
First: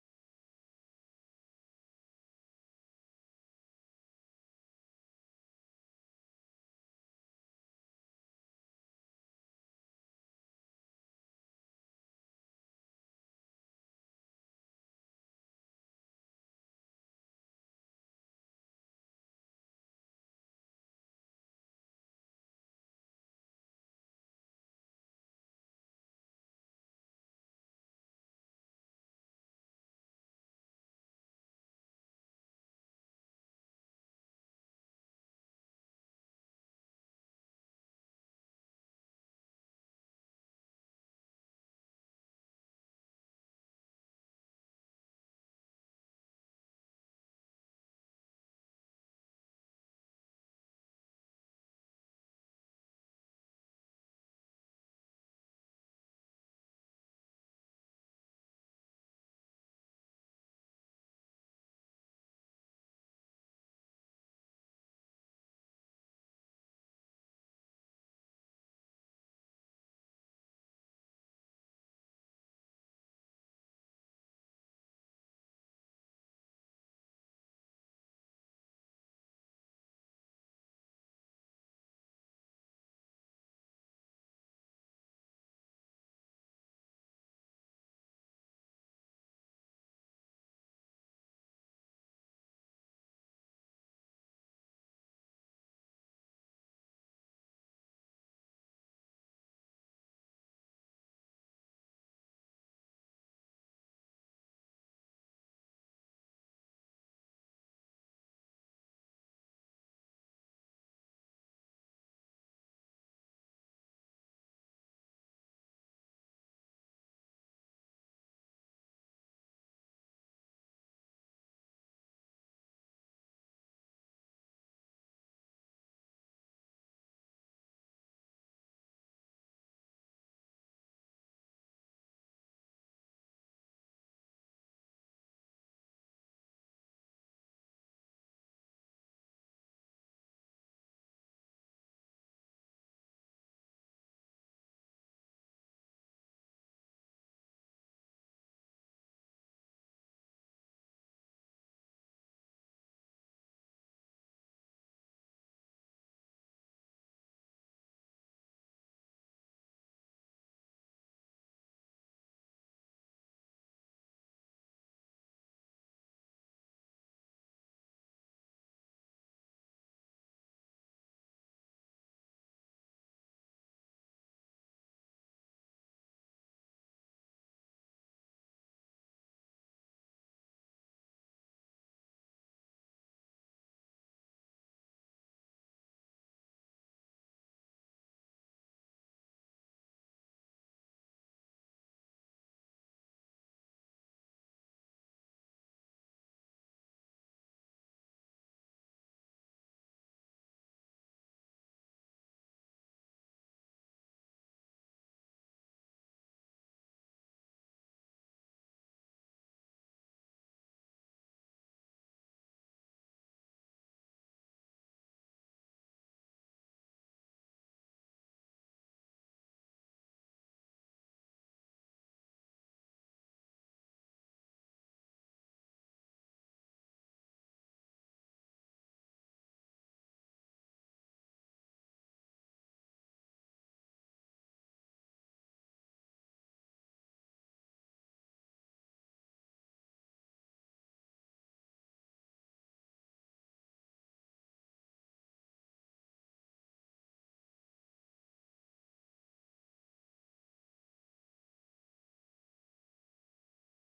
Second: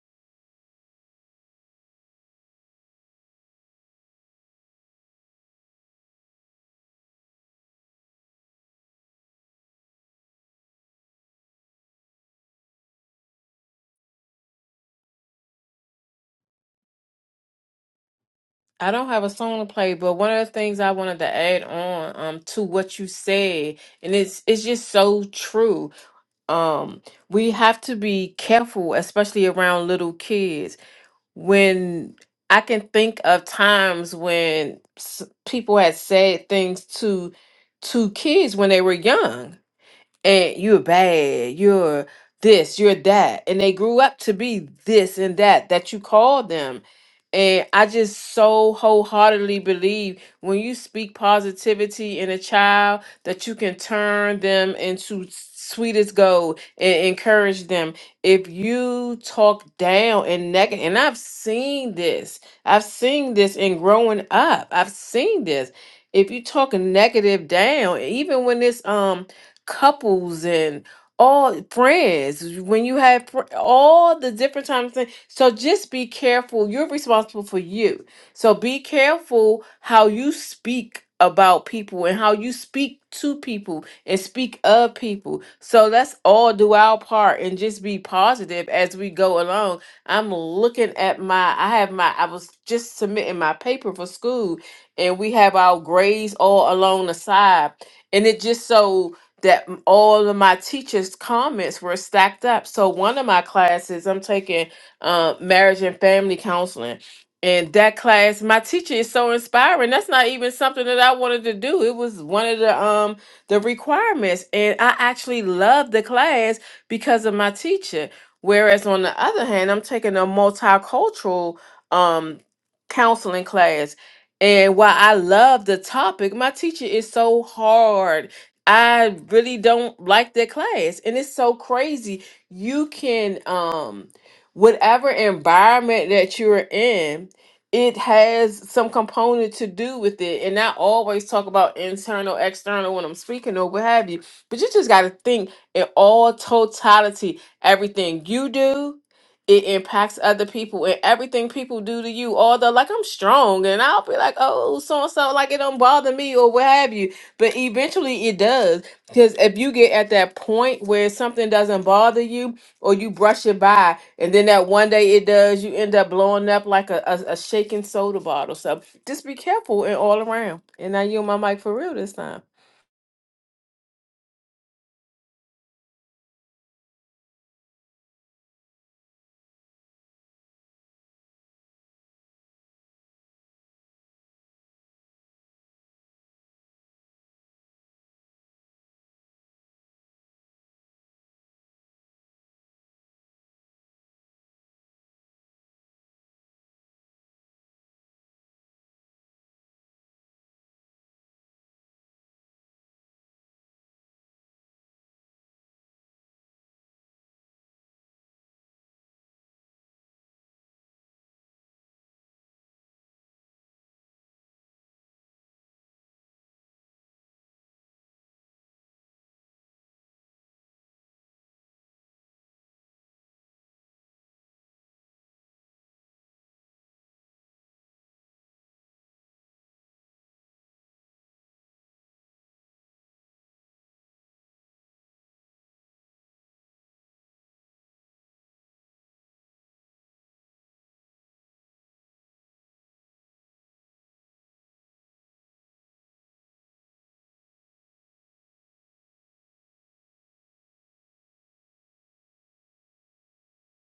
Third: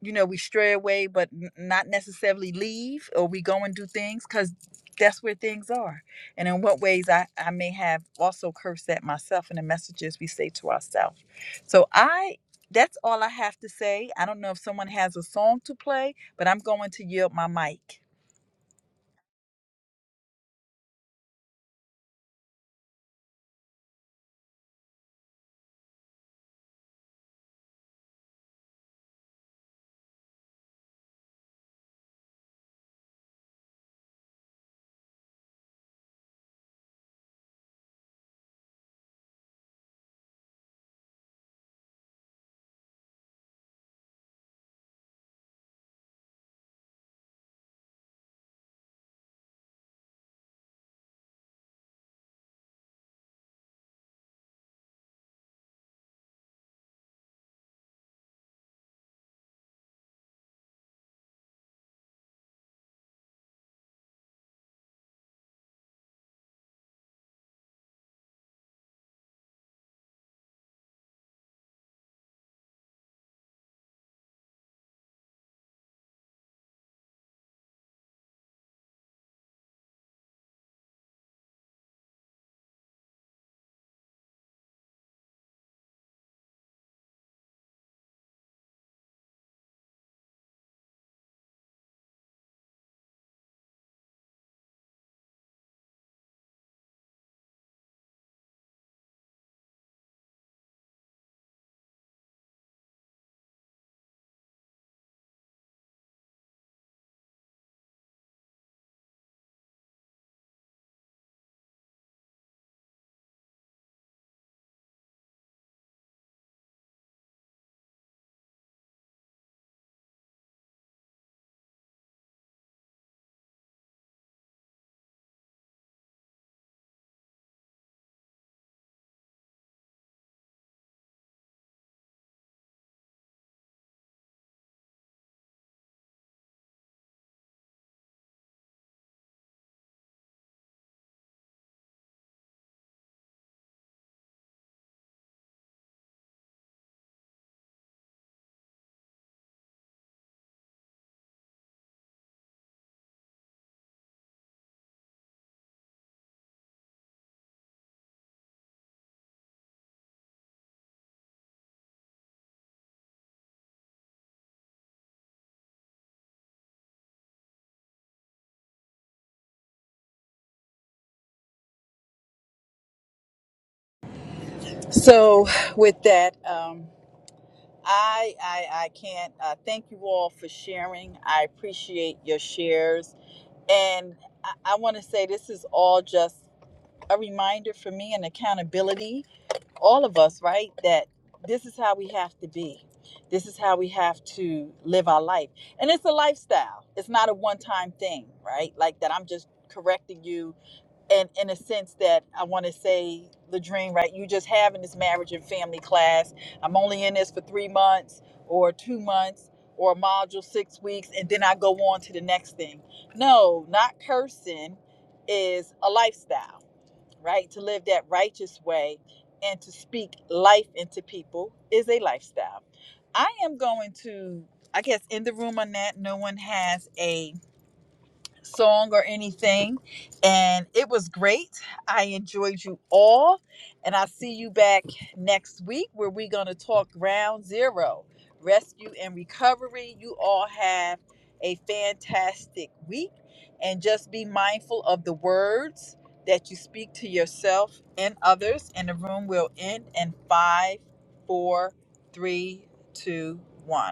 A: you know, we stray away, but n- not necessarily leave, or we go and do things because that's where things are. And in what ways I, I may have also cursed at myself in the messages we say to ourselves. So I, that's all I have to say. I don't know if someone has a song to play, but I'm going to yield my mic.
C: I don't have a song to play, but one of the things I wanted to add on um to what you said, and it's it's just so true. Um, we have to be careful, especially around little kids. When I can think of times when s- people had said things to to kids when they were young, and you're bad, you're this, you're that. And they grew up to be this and that that you called them. And I just so wholeheartedly believe when you speak positivity in a child that you can turn them into sweetest gold and encourage them. If you talk down and negative, and I've seen this, I've seen this in growing up. I've seen this. If you talk negative down, even when it's um couples and all friends when you have fr- all the different times thing- so just be careful you're responsible for you so be careful how you speak about people and how you speak to people and speak of people so let's all do our part and just be positive as we go along i'm looking at my i have my i was just submitting my paper for school and we have our grades all along the side and it just so that m- all of my teachers' comments were stacked up. So one of my classes, I'm taking uh, marriage and family counseling. And that class, my teacher is so inspiring. That's not even something that I wanted to do. It was one of the um the requirements. And I actually loved the class because of my teacher. Whereas on the other hand, I'm taking a multicultural um counseling class. And while I love the topic, my teacher is so hard I really don't like that class. And it's so crazy. You can um whatever environment that you're in, it has some component to do with it. And I always talk about internal, external when I'm speaking or what have you. But you just gotta think in all totality, everything you do. It impacts other people and everything people do to you. Although, like, I'm strong and I'll be like, oh, so and so, like, it don't bother me or what have you but eventually it does. Because if you get at that point where something doesn't bother you or you brush it by, and then that one day it does, you end up blowing up like a, a, a shaking soda bottle. So just be careful and all around. And I yield my mic for real this time.
A: So, with that, um, I, I I can't uh, thank you all for sharing. I appreciate your shares, and I, I want to say this is all just a reminder for me and accountability, all of us, right? That this is how we have to be. This is how we have to live our life. And it's a lifestyle. It's not a one-time thing, right? Like that I'm just correcting you and in a sense that I want to say the right? You just having this marriage and family class. I'm only in this for 3 months or 2 months or a module 6 weeks and then I go on to the next thing. No, not cursing is a lifestyle right? To live that righteous way and to speak life into people is a lifestyle. I am going to, I guess, in the room on that. No one has a song or anything. And it was great. I enjoyed you all. And I'll see you back next week where we're going to talk round zero rescue and recovery. You all have a fantastic week. And just be mindful of the words that you speak to yourself and others. And the room will end in five, four, three, two, one.